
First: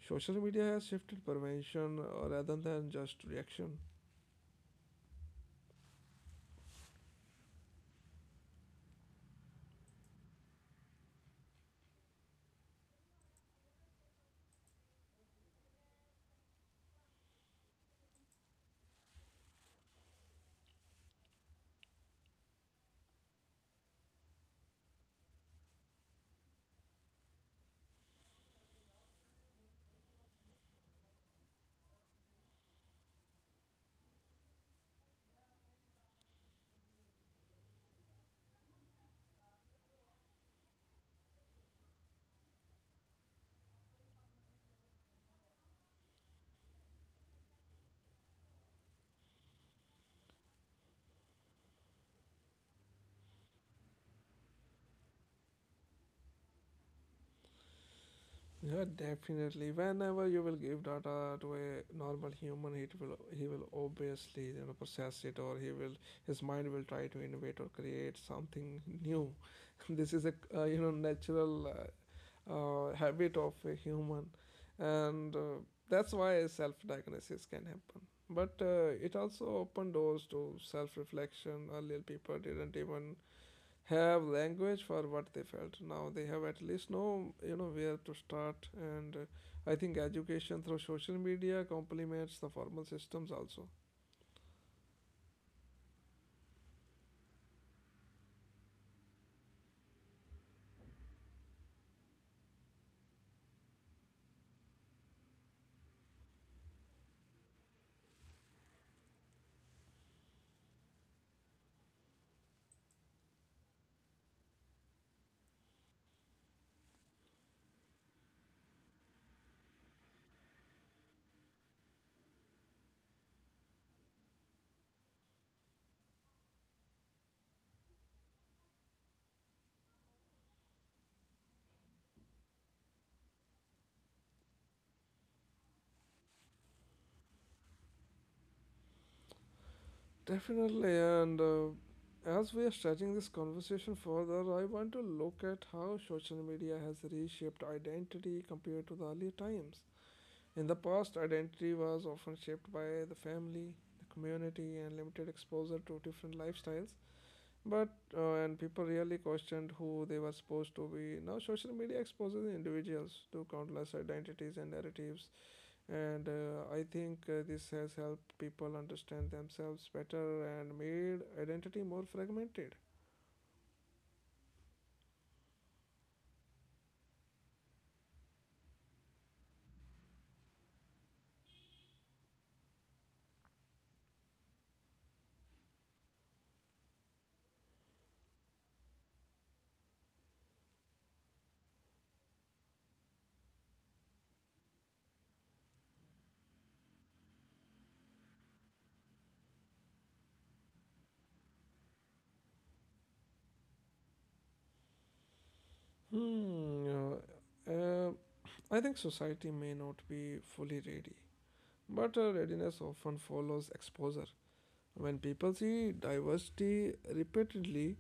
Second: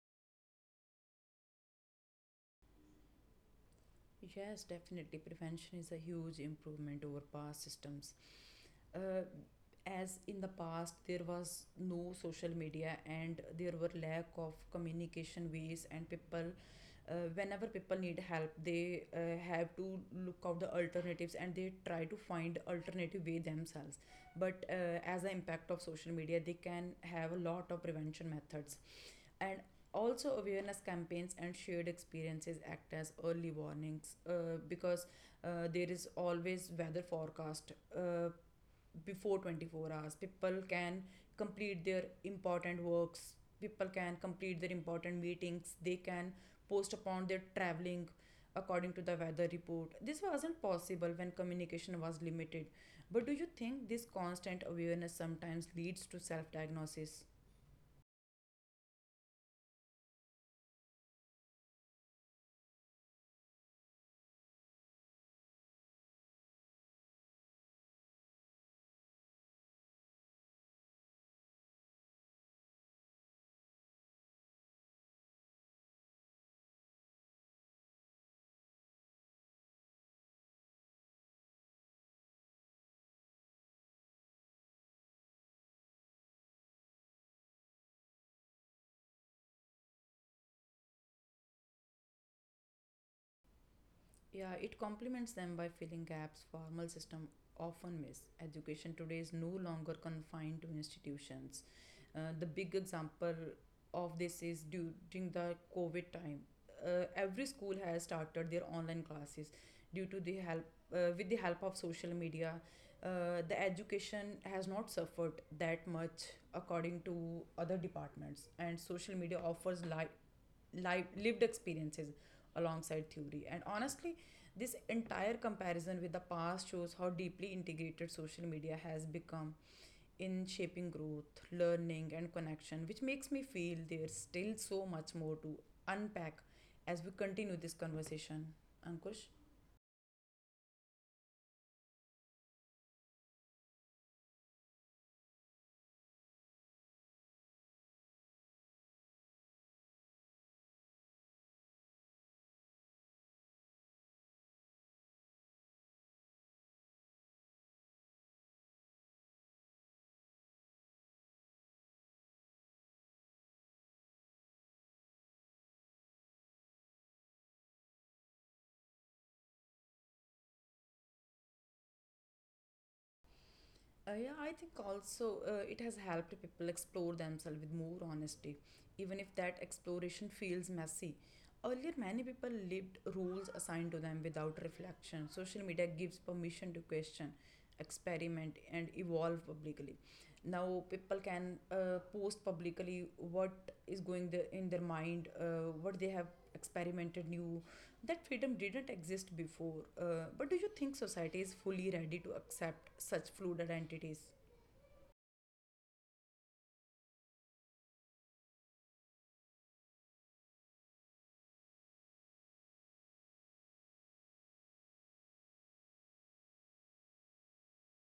[SPEAKER 1] social media has shifted prevention rather than just reaction?
[SPEAKER 2] Yes, definitely, prevention is a huge improvement over past systems. uh, as in the past, there was no social media and there were lack of communication ways, and people, whenever people need help, they have to look out the alternatives and they try to find alternative way themselves. But as the impact of social media, they can have a lot of prevention methods, and also awareness campaigns and shared experiences act as early warnings. Because there is always weather forecast. Before 24 hours, people can complete their important works, people can complete their important meetings, they can post upon their traveling according to the weather report. This wasn't possible when communication was limited. But do you think this constant awareness sometimes leads to self diagnosis?
[SPEAKER 1] Yeah, definitely. Whenever you will give data to a normal human, it will he will obviously process it, or he will his mind will try to innovate or create something new. This is a natural habit of a human, and that's why self-diagnosis can happen. But it also opened doors to self-reflection. Earlier, people didn't even have language for what they felt. Now they have at least know where to start, and I think education through social media complements the formal systems also.
[SPEAKER 2] Yeah, it complements them by filling gaps formal system often miss. Education today is no longer confined to institutions. The big example of this is during the COVID time. Every school has started their online classes due to the help, with the help of social media. The education has not suffered that much according to other departments, and social media offers live, lived experiences alongside theory. And honestly, this entire comparison with the past shows how deeply integrated social media has become in shaping growth, learning, and connection, which makes me feel there's still so much more to unpack as we continue this conversation. Ankush?
[SPEAKER 1] Definitely, and as we are stretching this conversation further, I want to look at how social media has reshaped identity compared to the earlier times. In the past, identity was often shaped by the family, the community, and limited exposure to different lifestyles. But and people really questioned who they were supposed to be. Now social media exposes individuals to countless identities and narratives, and I think this has helped people understand themselves better and made identity more fragmented.
[SPEAKER 2] Yeah, I think also it has helped people explore themselves with more honesty, even if that exploration feels messy. Earlier, many people lived rules assigned to them without reflection. Social media gives permission to question, experiment, and evolve publicly. Now, people can post publicly what is going in their mind, what they have experimented new, that freedom didn't exist before. But do you think society is fully ready to accept such fluid identities?
[SPEAKER 1] Hmm. I think society may not be fully ready, but readiness often follows exposure. When people see diversity repeatedly,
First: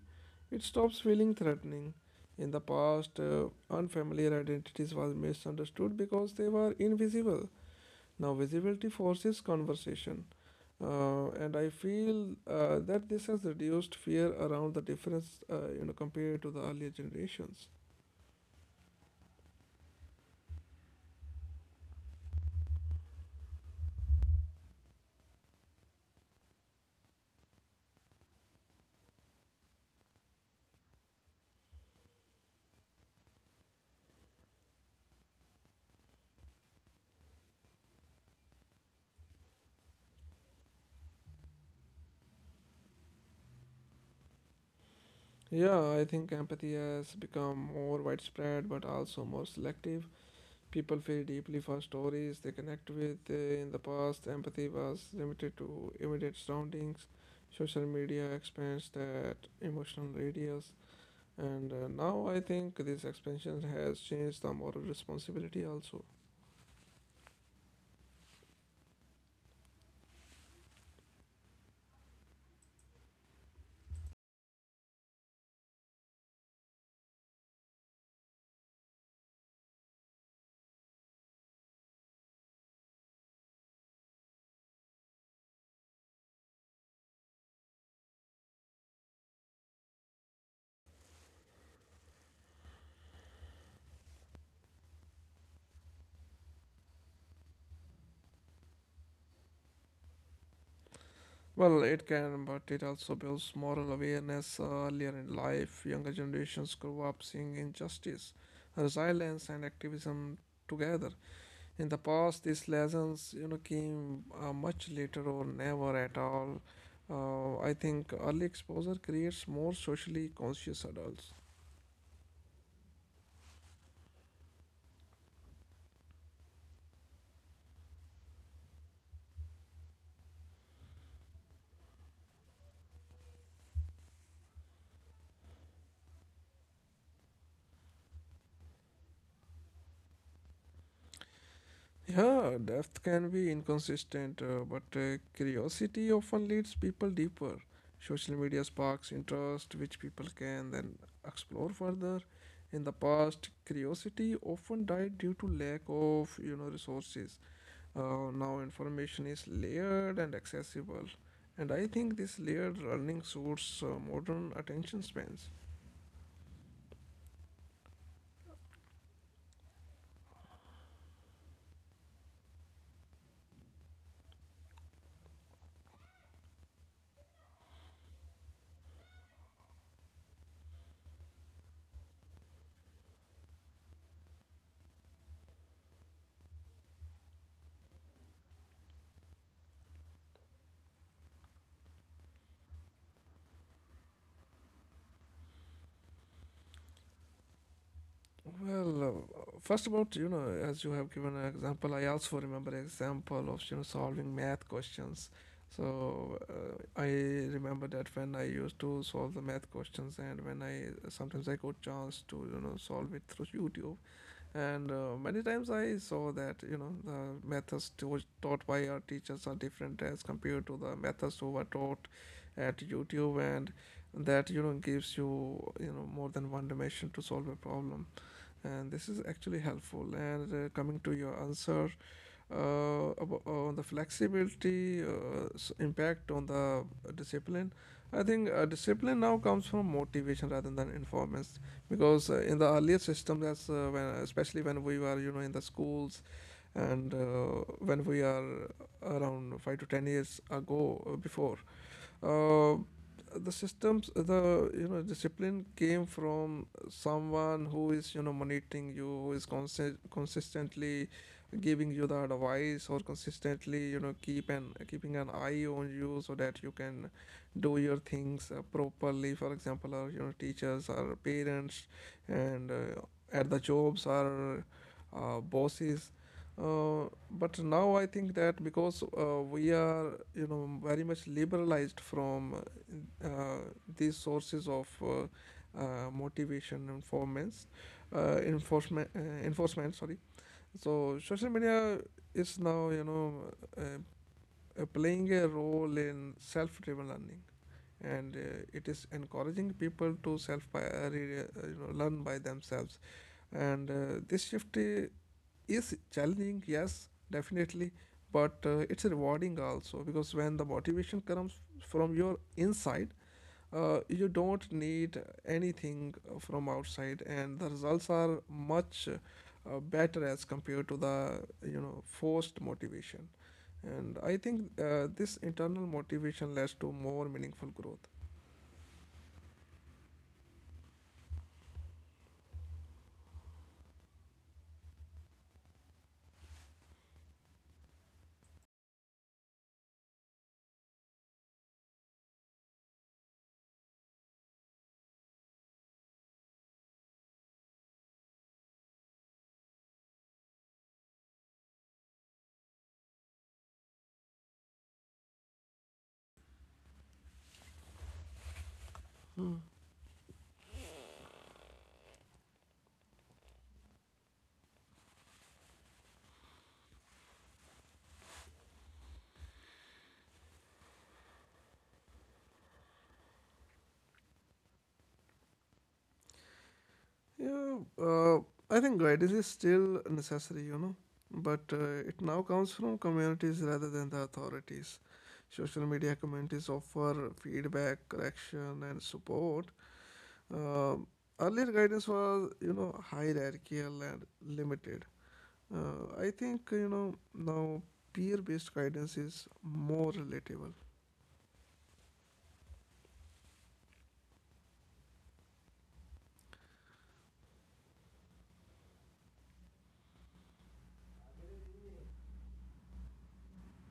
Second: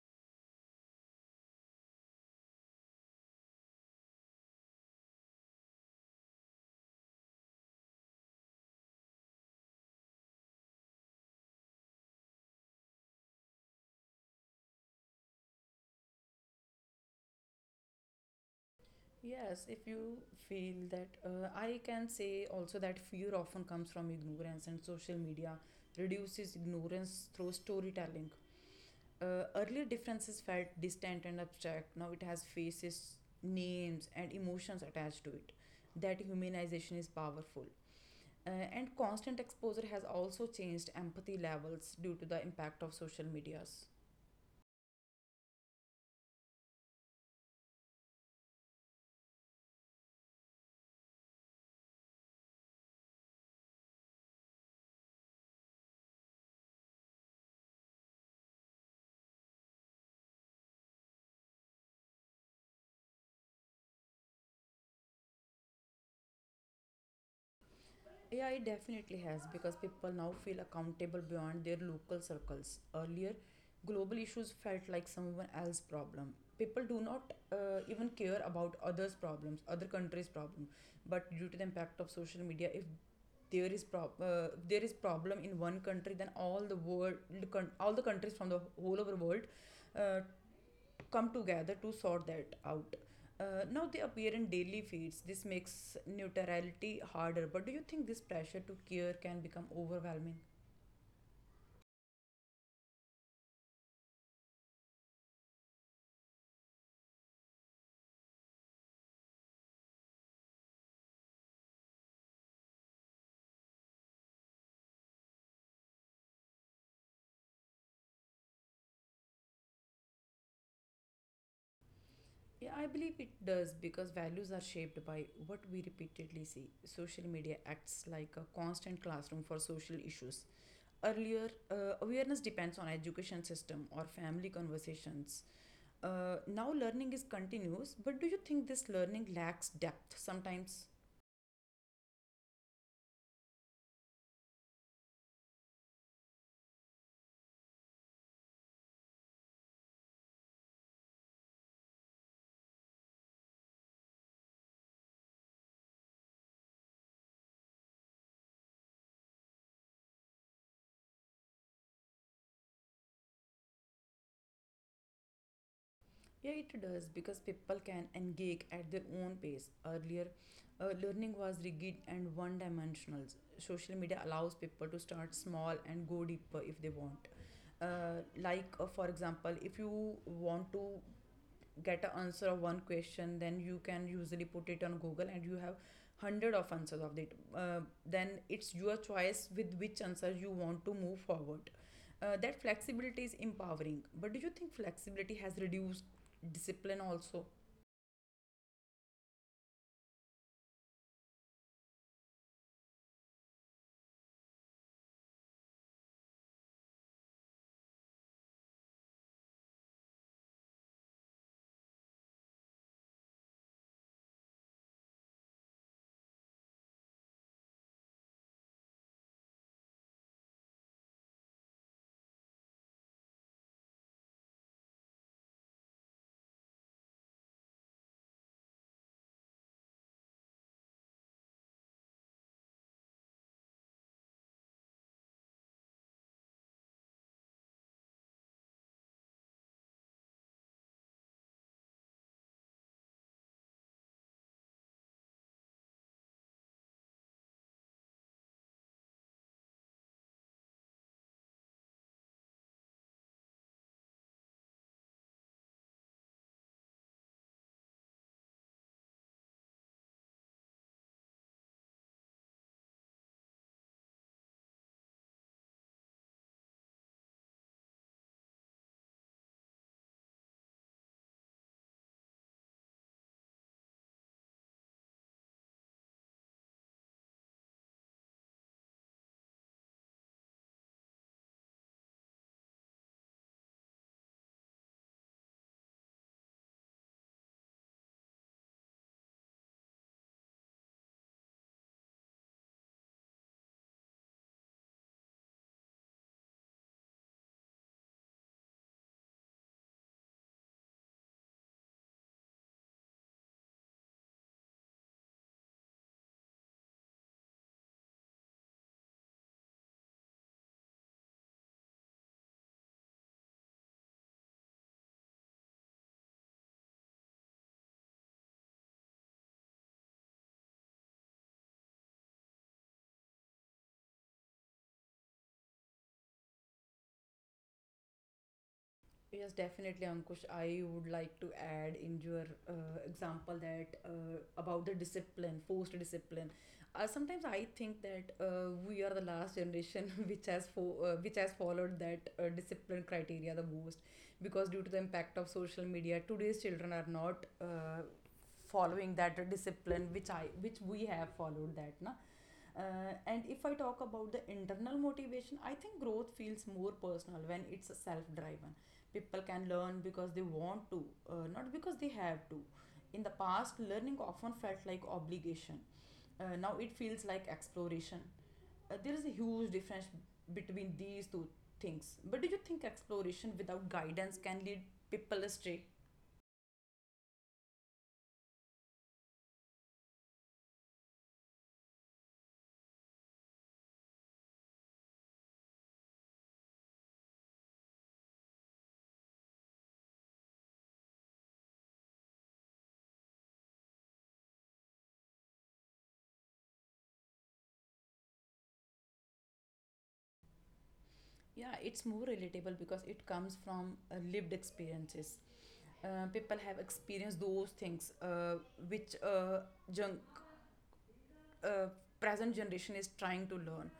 [SPEAKER 1] it stops feeling threatening. In the past, unfamiliar identities were misunderstood because they were invisible. Now, visibility forces conversation. And I feel that this has reduced fear around the difference, you know, compared to the earlier generations.
[SPEAKER 2] Yes, if you feel that, I can say also that fear often comes from ignorance, and social media reduces ignorance through storytelling. Earlier differences felt distant and abstract. Now it has faces, names, and emotions attached to it. That humanization is powerful. And constant exposure has also changed empathy levels due to the impact of social medias.
[SPEAKER 1] Yeah, I think empathy has become more widespread but also more selective. People feel deeply for stories they connect with. In the past, empathy was limited to immediate surroundings. Social media expands that emotional radius, and now I think this expansion has changed the moral responsibility also.
[SPEAKER 2] Yeah, it definitely has, because people now feel accountable beyond their local circles. Earlier, global issues felt like someone else's problem. People do not even care about others' problems, other countries' problem. But due to the impact of social media, if there is problem in one country, then all the world, all the countries from the whole over world, uh, come together to sort that out. Now they appear in daily feeds. This makes neutrality harder. But do you think this pressure to care can become overwhelming?
[SPEAKER 1] Well, it can, but it also builds moral awareness earlier in life. Younger generations grow up seeing injustice, resilience, and activism together. In the past, these lessons, you know, came much later or never at all. I think early exposure creates more socially conscious adults.
[SPEAKER 2] Yeah, I believe it does because values are shaped by what we repeatedly see. Social media acts like a constant classroom for social issues. Earlier, awareness depends on education system or family conversations. Now learning is continuous, but do you think this learning lacks depth sometimes?
[SPEAKER 1] Yeah, depth can be inconsistent, but curiosity often leads people deeper. Social media sparks interest, which people can then explore further. In the past, curiosity often died due to lack of, you know, resources. Now information is layered and accessible, and I think this layered learning suits modern attention spans.
[SPEAKER 2] Yeah, it does because people can engage at their own pace. Earlier, learning was rigid and one dimensional. Social media allows people to start small and go deeper if they want. Like, for example, if you want to get an answer of one question, then you can usually put it on Google and you have hundred of answers of it. uh, then it's your choice with which answer you want to move forward. That flexibility is empowering, but do you think flexibility has reduced discipline also?
[SPEAKER 1] Well, first about you know, as you have given an example, I also remember example of you know solving math questions. So I remember that when I used to solve the math questions, and when I sometimes I got chance to you know solve it through YouTube, and many times I saw that you know the methods to, taught by our teachers are different as compared to the methods who were taught at YouTube, and that you know gives you you know more than one dimension to solve a problem. And this is actually helpful. And coming to your answer, on the flexibility impact on the discipline, I think discipline now comes from motivation rather than informants, because in the earlier system, that's when especially when we were you know in the schools, and when we are around 5 to 10 years ago, before uh, the systems, the you know discipline came from someone who is you know monitoring you, who is consistently giving you the advice or consistently you know keeping an eye on you so that you can do your things properly, for example our you know teachers, our parents, and at the jobs our bosses. Uh, but now I think that because we are, you know, very much liberalized from uh, these sources of motivation and performance, uh, enforcement, uh, enforcement. Sorry. So social media is now, you know, uh, playing a role in self-driven learning, and it is encouraging people to self, by, you know, learn by themselves. And this shift is challenging, yes, definitely, but it's rewarding also, because when the motivation comes from your inside, you don't need anything from outside, and the results are much better as compared to the you know forced motivation. And I think this internal motivation leads to more meaningful growth.
[SPEAKER 2] Yes, definitely, Ankush. I would like to add in your example that about the discipline, forced discipline. Sometimes I think that we are the last generation which has followed that discipline criteria the most, because due to the impact of social media, today's children are not following that discipline, which we have followed that, na. And if I talk about the internal motivation, I think growth feels more personal when it's self driven. People can learn because they want to, not because they have to. In the past, learning often felt like obligation. Now it feels like exploration. There is a huge difference between these two things. But do you think exploration without guidance can lead people astray?
[SPEAKER 1] Yeah, I think guidance is still necessary, you know, but it now comes from communities rather than the authorities. Social media communities offer feedback, correction, and support. Um Earlier guidance was, you know, hierarchical and limited. I think, you know, now peer based guidance is more relatable.
[SPEAKER 2] Yeah, it's more relatable because it comes from lived experiences. Uh, people have experienced those things, which junk uh, present generation is trying to learn.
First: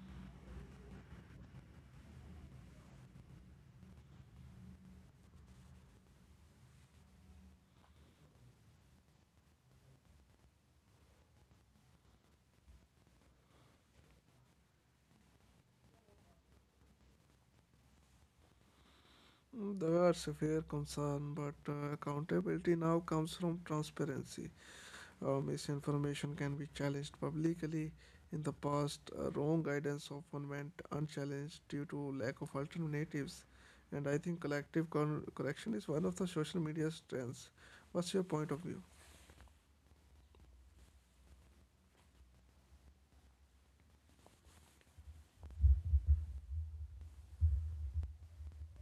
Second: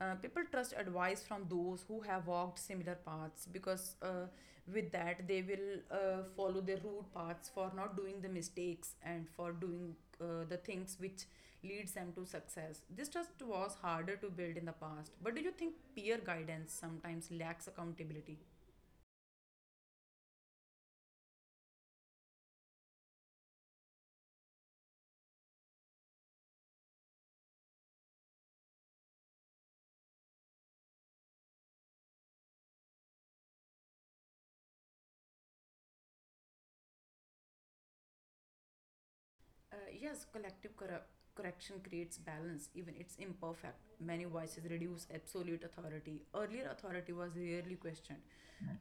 [SPEAKER 2] People trust advice from those who have walked similar paths, because with that they will follow their route paths for not doing the mistakes and for doing the things which leads them to success. This trust was harder to build in the past. But do you think peer guidance sometimes lacks accountability?
[SPEAKER 1] Mm, there are severe concern, but accountability now comes from transparency. Misinformation can be challenged publicly. In the past, wrong guidance often went unchallenged due to lack of alternatives. And I think collective correction is one of the social media strengths. What's your point of view?
[SPEAKER 2] Uh, yes, correction creates balance, even it's imperfect. Many voices reduce absolute authority. Earlier, authority was rarely questioned.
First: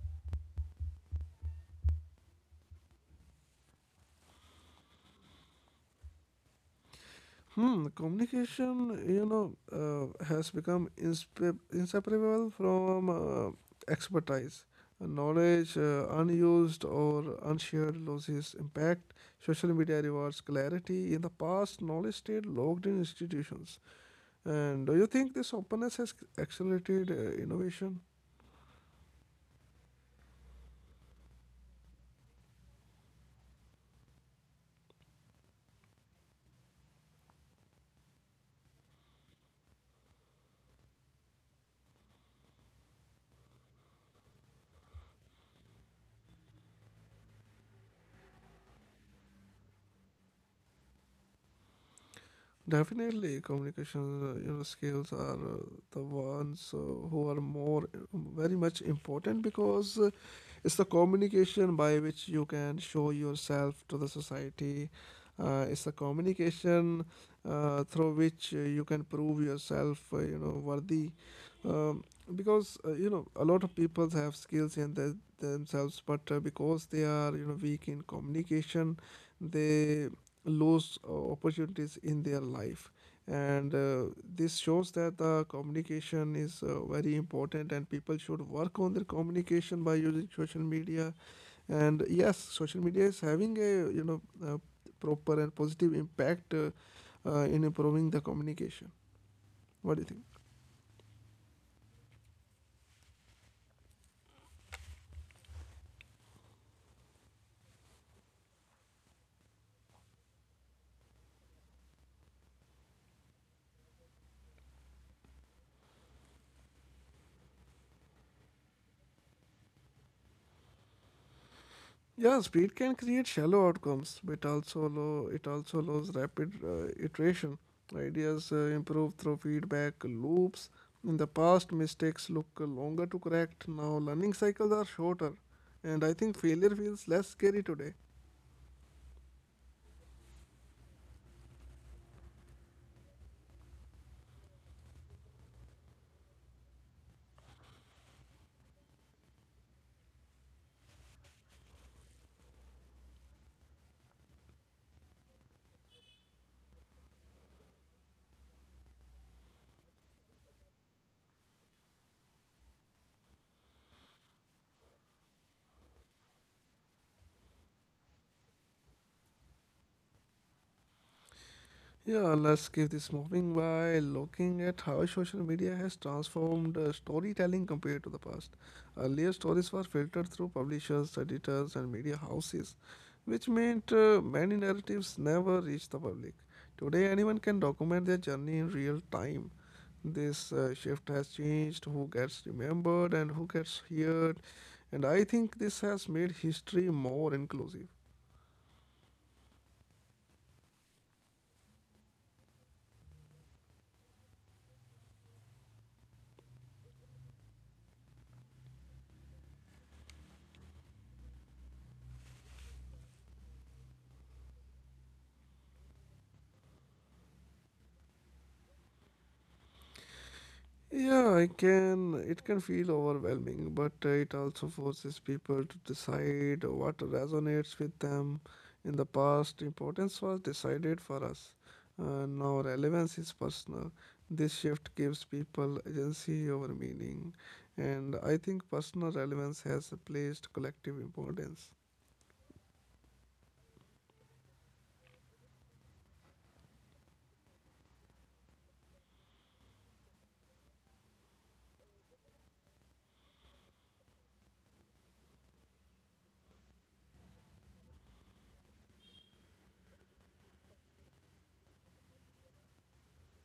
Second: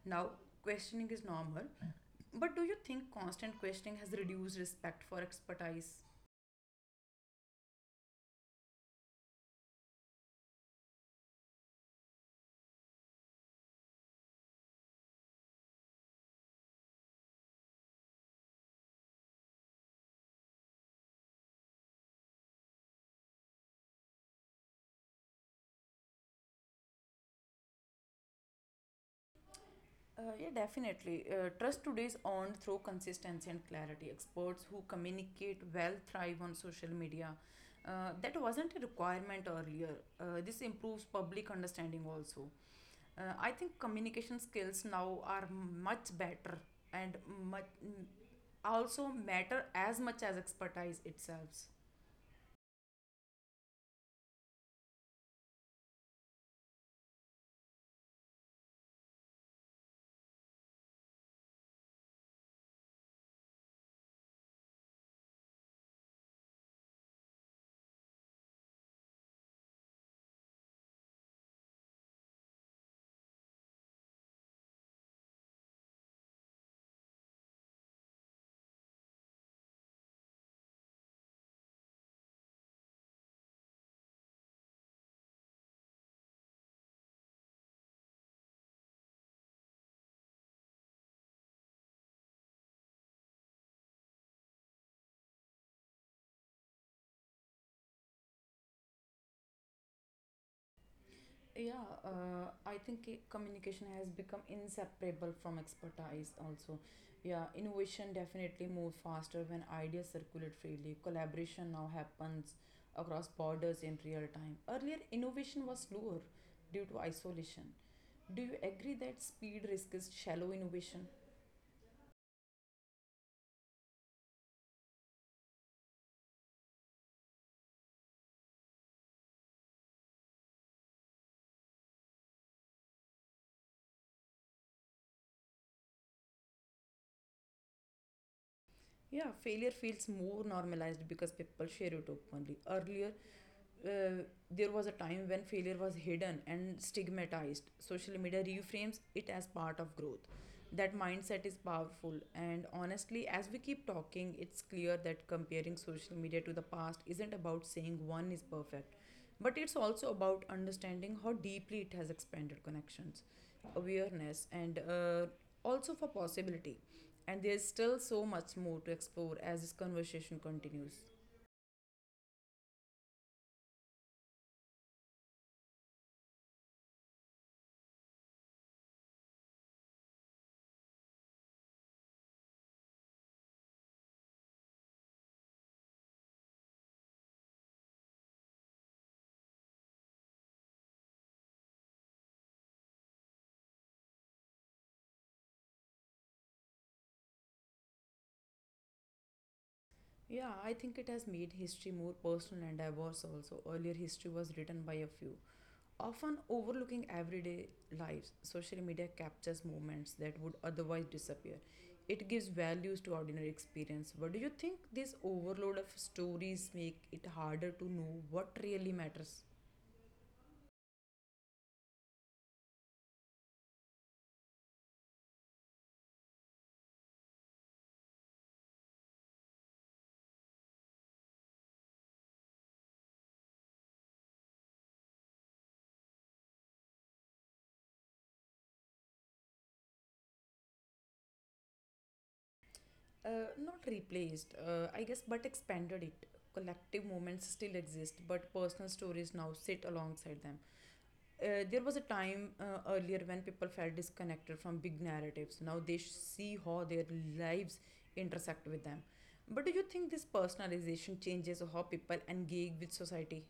[SPEAKER 2] Now, questioning is normal. But do you think constant questioning has reduced respect for expertise?
[SPEAKER 1] Hmm, communication, you know, has become inseparable from expertise. Knowledge, unused or unshared, loses impact. Social media rewards clarity. In the past, knowledge stayed locked in institutions. And do you think this openness has accelerated innovation?
[SPEAKER 2] Yeah, definitely. Trust today is earned through consistency and clarity. Experts who communicate well thrive on social media. That wasn't a requirement earlier. This improves public understanding also. I think communication skills now are much better, and much also matter as much as expertise itself.
[SPEAKER 1] Definitely, communication skills are the ones who are more very much important, because it's the communication by which you can show yourself to the society. It's the communication through which you can prove yourself, you know, worthy. Um, because you know a lot of people have skills in the, themselves, but because they are you know weak in communication, they lose opportunities in their life. And this shows that the communication is very important and people should work on their communication by using social media. And yes, social media is having a you know proper and positive impact in improving the communication. What do you think?
[SPEAKER 2] Yeah, I think communication has become inseparable from expertise also. Yeah, innovation definitely moves faster when ideas circulate freely. Collaboration now happens across borders in real time. Earlier, innovation was slower due to isolation. Do you agree that speed risks shallow innovation?
[SPEAKER 1] Yeah, speed can create shallow outcomes, but it also allows rapid iteration. Ideas improve through feedback loops. In the past, mistakes look longer to correct. Now, learning cycles are shorter, and I think failure feels less scary today.
[SPEAKER 2] Yeah, failure feels more normalized because people share it openly. Earlier, uh, there was a time when failure was hidden and stigmatized. Social media reframes it as part of growth. That mindset is powerful, and honestly, as we keep talking, it's clear that comparing social media to the past isn't about saying one is perfect, but it's also about understanding how deeply it has expanded connections, awareness, and also for possibility. And there's still so much more to explore as this conversation continues.
[SPEAKER 1] Yeah, let's give this moving by looking at how social media has transformed storytelling compared to the past. Earlier, stories were filtered through publishers, editors, and media houses, which meant many narratives never reached the public. Today, anyone can document their journey in real time. This shift has changed who gets remembered and who gets heard, and I think this has made history more inclusive.
[SPEAKER 2] Yeah, I think it has made history more personal and diverse also. Earlier, history was written by a few, often overlooking everyday lives. Social media captures moments that would otherwise disappear. It gives values to ordinary experience. But do you think this overload of stories make it harder to know what really matters?
[SPEAKER 1] Yeah, I can. It can feel overwhelming, but it also forces people to decide what resonates with them. In the past, importance was decided for us. Now, relevance is personal. This shift gives people agency over meaning, and I think personal relevance has replaced collective importance.
[SPEAKER 2] Not replaced, I guess, but expanded it. Collective moments still exist, but personal stories now sit alongside them. There was a time earlier when people felt disconnected from big narratives. Now they see how their lives intersect with them. But do you think this personalization changes how people engage with society?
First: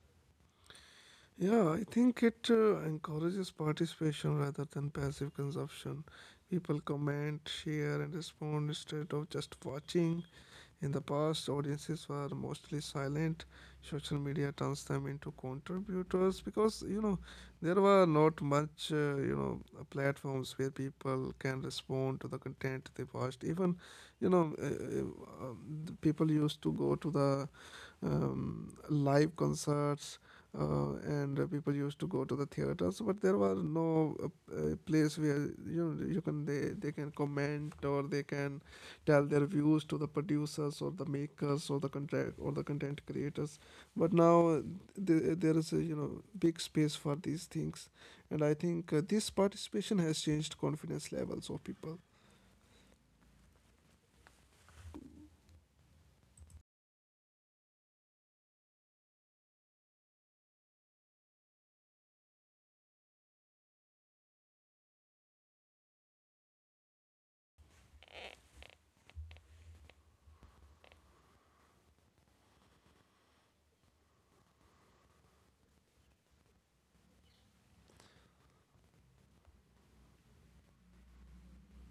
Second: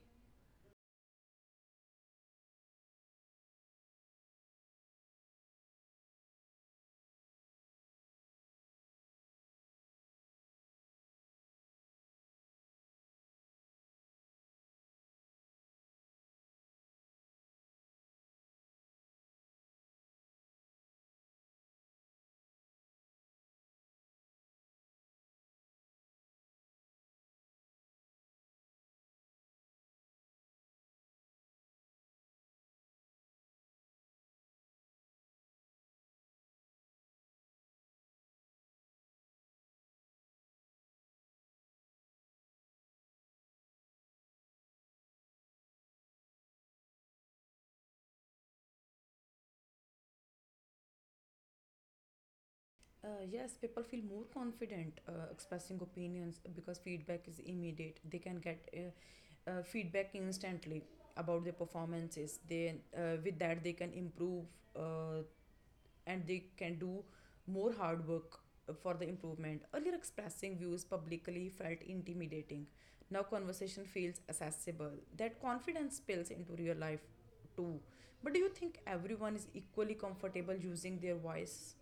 [SPEAKER 1] Yeah, I think it encourages participation rather than passive consumption. People comment, share, and respond instead of just watching. In the past, audiences were mostly silent. Social media turns them into contributors, because you know there were not much platforms where people can respond to the content they watched. Even the people used to go to the live concerts, and people used to go to the theaters. But there was no place where you can they can comment or they can tell their views to the producers or the makers or the contract or the content creators. But now there is a big space for these things, and I think this participation has changed confidence levels of people.
[SPEAKER 2] Yes, people feel more confident expressing opinions because feedback is immediate. They can get feedback instantly about their performances. They with that they can improve uh, and they can do more hard work for the improvement. Earlier, expressing views publicly felt intimidating. Now, conversation feels accessible. That confidence spills into real life too. But do you think everyone is equally comfortable using their voice?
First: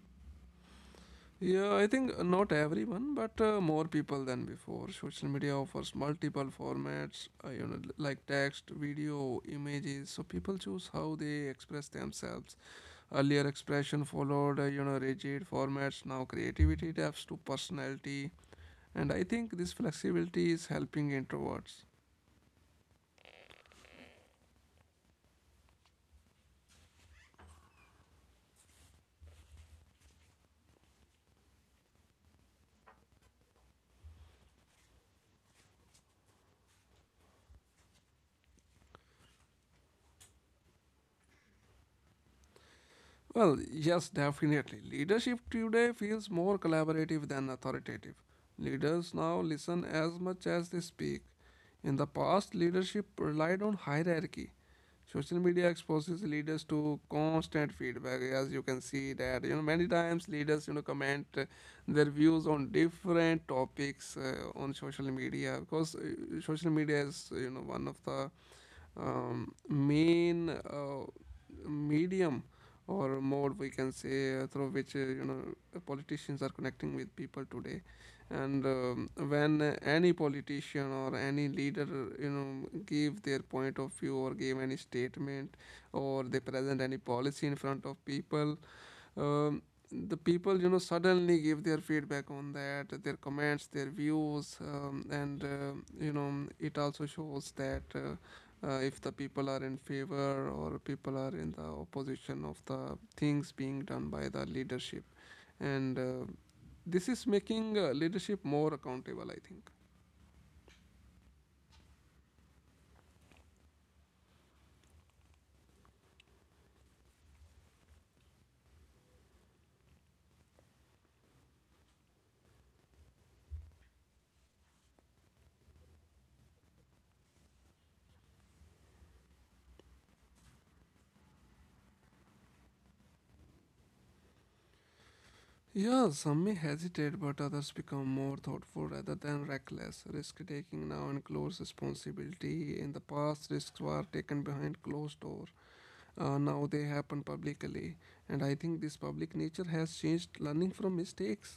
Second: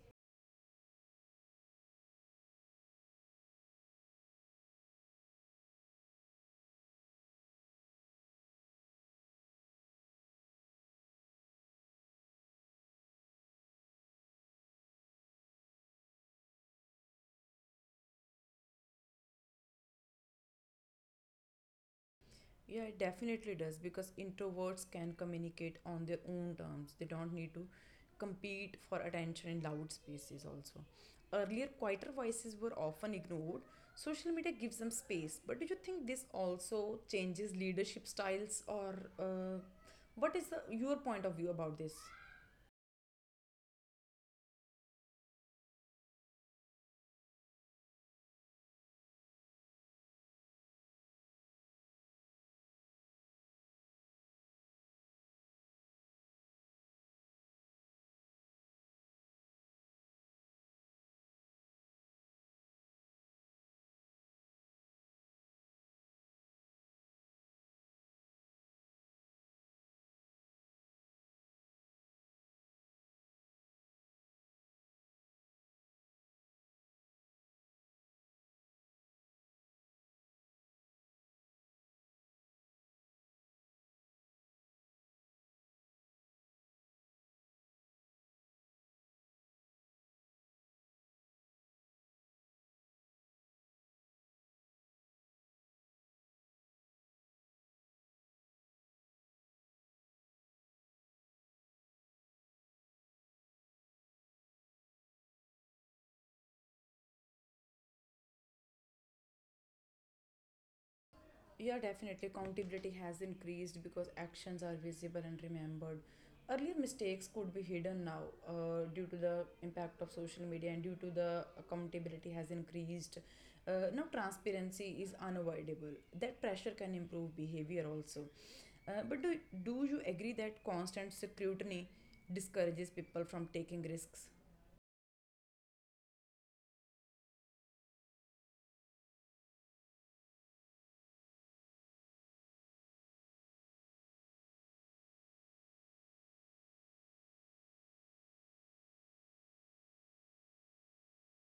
[SPEAKER 1] Yeah, I think not everyone, but more people than before. Social media offers multiple formats, like text, video, images. So people choose how they express themselves. Earlier, expression followed, rigid formats. Now, creativity adapts to personality, and I think this flexibility is helping introverts.
[SPEAKER 2] Yeah, it definitely does because introverts can communicate on their own terms. They don't need to compete for attention in loud spaces, also. Earlier, quieter voices were often ignored. Social media gives them space. But do you think this also changes leadership styles, or what is your point of view about this?
[SPEAKER 1] Well, yes, definitely. Leadership today feels more collaborative than authoritative. Leaders now listen as much as they speak. In the past, leadership relied on hierarchy. Social media exposes leaders to constant feedback, as you can see that many times leaders comment their views on different topics on social media because social media is one of the main medium or mode we can say through which politicians are connecting with people today and when any politician or any leader give their point of view or give any statement or they present any policy in front of people um, the people suddenly give their feedback on that their comments their views and it also shows that if the people are in favor or people are in the opposition of the things being done by the leadership and this is making leadership more accountable I think.
[SPEAKER 2] Yeah, definitely. Accountability has increased because actions are visible and remembered. Earlier mistakes could be hidden now, due to the impact of social media and due to the accountability has increased. Now, transparency is unavoidable. That pressure can improve behavior also. But do you agree that constant scrutiny discourages people from taking risks?
[SPEAKER 1] Yeah, some may hesitate, but others become more thoughtful rather than reckless. Risk taking now includes responsibility. In the past, risks were taken behind closed doors. Now they happen publicly. And I think this public nature has changed learning from mistakes.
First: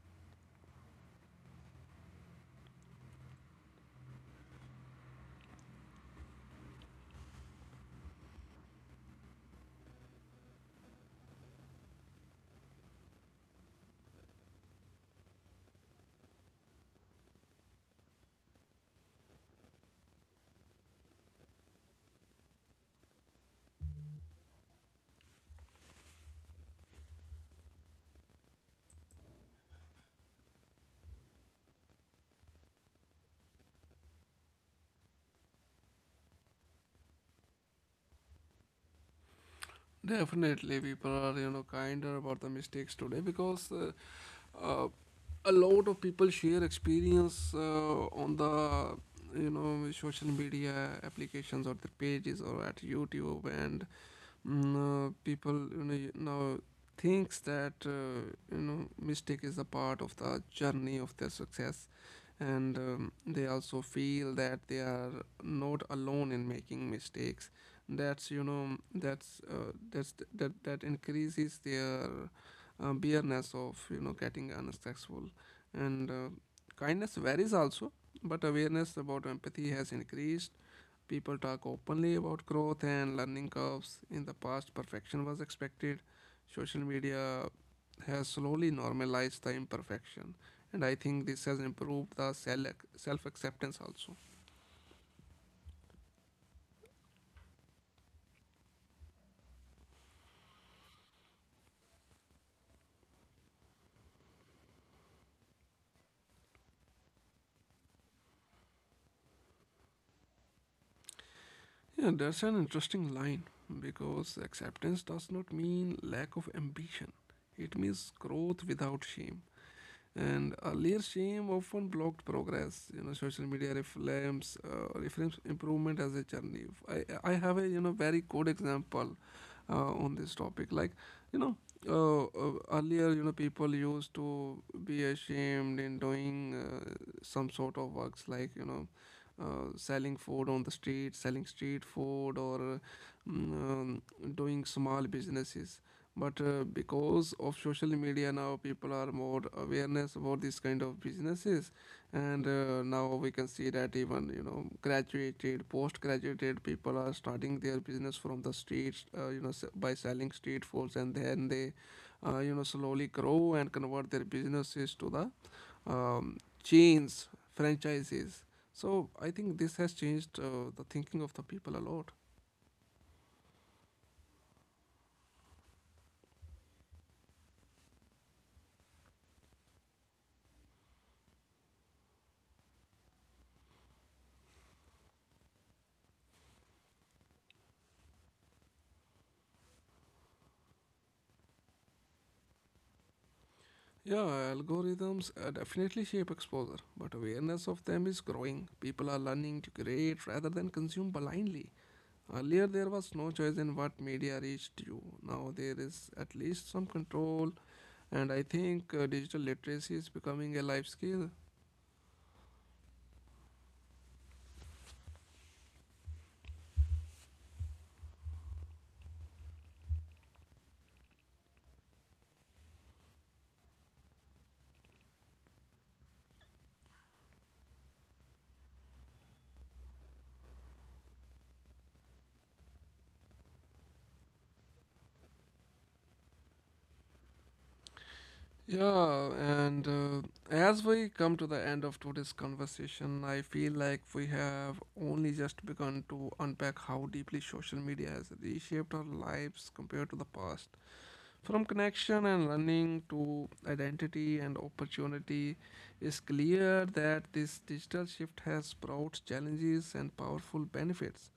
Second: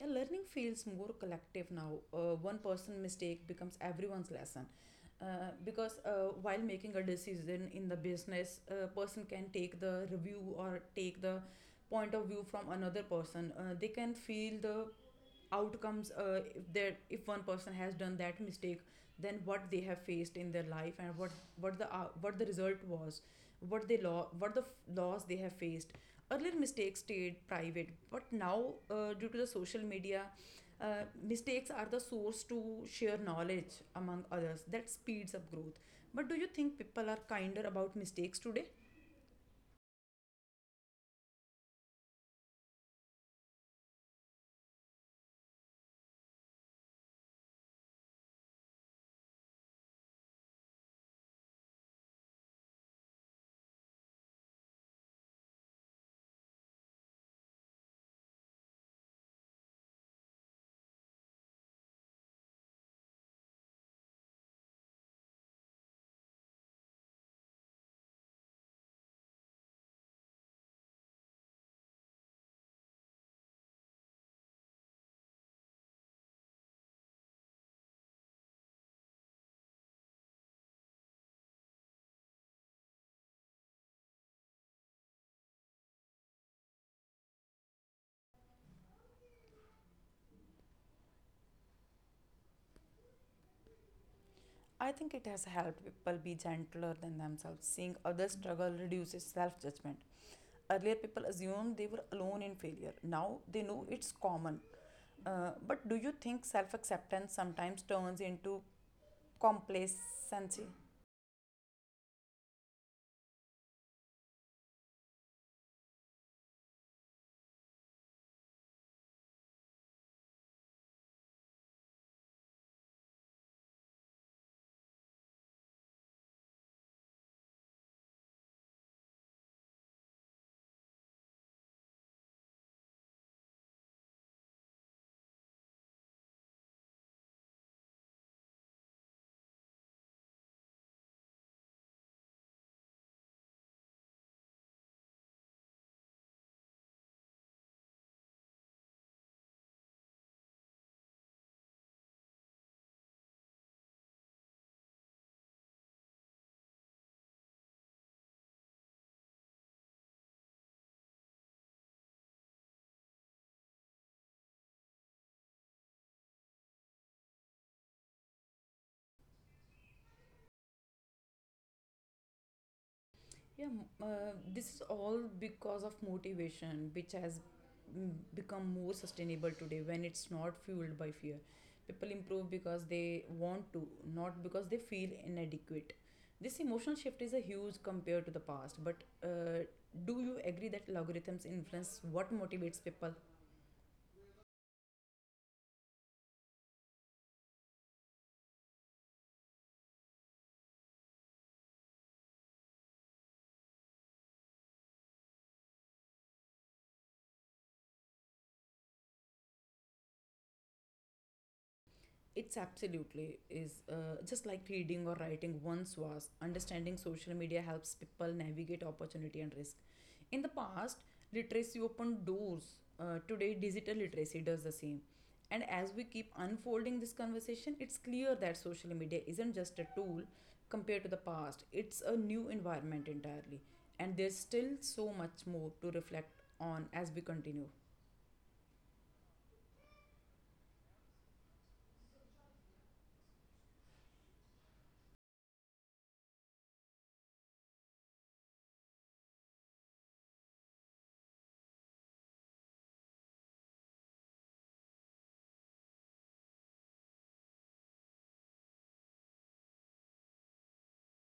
[SPEAKER 2] Yeah, learning feels more collective now. One person mistake becomes everyone's lesson. Because while making a decision in the business, a person can take the review or take the point of view from another person. They can feel the outcomes, if one person has done that mistake, then what they have faced in their life and what the result was, what they law what the f- laws they have faced. Earlier mistakes stayed private, but now due to the social media, mistakes are the source to share knowledge among others. That speeds up growth. But do you think people are kinder about mistakes today?
[SPEAKER 1] Definitely, people are kinder about the mistakes today because uh, a lot of people share experience on the social media applications or the pages or at YouTube and mm, people you now thinks that mistake is a part of the journey of their success and they also feel that they are not alone in making mistakes. That increases their bareness of getting unsuccessful and kindness varies also, but awareness about empathy has increased. People talk openly about growth and learning curves. In the past, perfection was expected. Social media has slowly normalized the imperfection, and I think this has improved the self acceptance also.
[SPEAKER 2] I think it has helped people be gentler than themselves. Seeing others struggle reduces self judgment. Earlier, people assumed they were alone in failure. Now they know it's common. But do you think self acceptance sometimes turns into complacency?
[SPEAKER 1] Yeah, that's an interesting line because acceptance does not mean lack of ambition, it means growth without shame. And earlier shame often blocked progress. You know, social media reframes improvement as a journey. I have a very good example on this topic. Like you know, earlier people used to be ashamed in doing some sort of works, like you know. Selling food on the street, selling street food, or mm, um, doing small businesses, but because of social media now people are more awareness about this kind of businesses, and now we can see that even graduated post graduated people are starting their business from the streets, by selling street foods, and then they slowly grow and convert their businesses to the um, chains, franchises. So I think this has changed the thinking of the people a lot.
[SPEAKER 2] This is all because of motivation, which has become more sustainable today when it's not fueled by fear. People improve because they want to, not because they feel inadequate. This emotional shift is a huge compared to the past. But uh, do you agree that algorithms influence what motivates people?
[SPEAKER 1] Yeah, algorithms definitely shape exposure, but awareness of them is growing. People are learning to create rather than consume blindly. Earlier, there was no choice in what media reached you. Now, there is at least some control, and I think digital literacy is becoming a life skill.
[SPEAKER 2] It's absolutely is, just like reading or writing once was. Understanding social media helps people navigate opportunity and risk. In the past, literacy opened doors. Today, digital literacy does the same. And as we keep unfolding this conversation, it's clear that social media isn't just a tool compared to the past, it's a new environment entirely. And there's still so much more to reflect on as we continue.
[SPEAKER 1] Yeah, and as we come to the end of today's conversation, I feel like we have only just begun to unpack how deeply social media has reshaped our lives compared to the past. From connection and learning to identity and opportunity, is clear that this digital shift has brought challenges and powerful benefits.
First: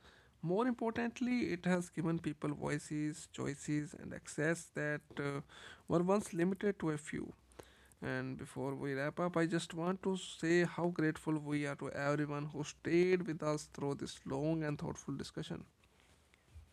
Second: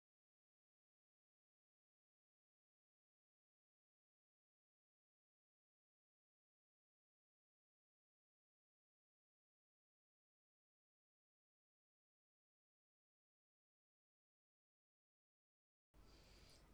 [SPEAKER 1] More importantly, it has given people voices, choices, and access that were once limited to a few. And before we wrap up, I just want to say how grateful we are to everyone who stayed with us through this long and thoughtful discussion.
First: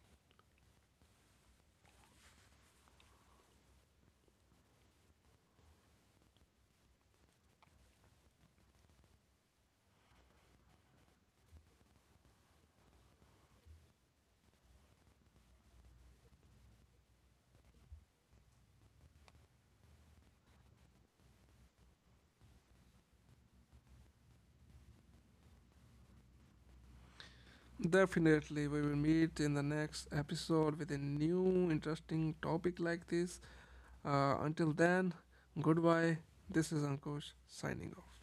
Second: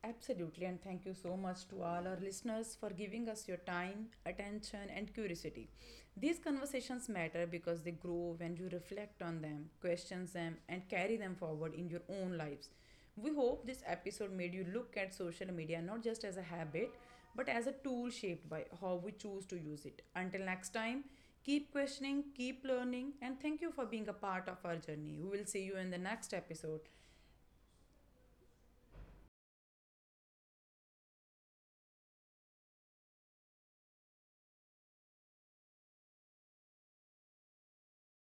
[SPEAKER 2] Absolutely, and thank you so much to all our listeners for giving us your time, attention, and curiosity. These conversations matter because they grow when you reflect on them, question them, and carry them forward in your own lives. We hope this episode made you look at social media not just as a habit, but as a tool shaped by how we choose to use it. Until next time, keep questioning, keep learning, and thank you for being a part of our journey. We will see you in the next episode.
[SPEAKER 1] Definitely, we will meet in the next episode with a new interesting topic like this. Until then, goodbye. This is Ankush signing off.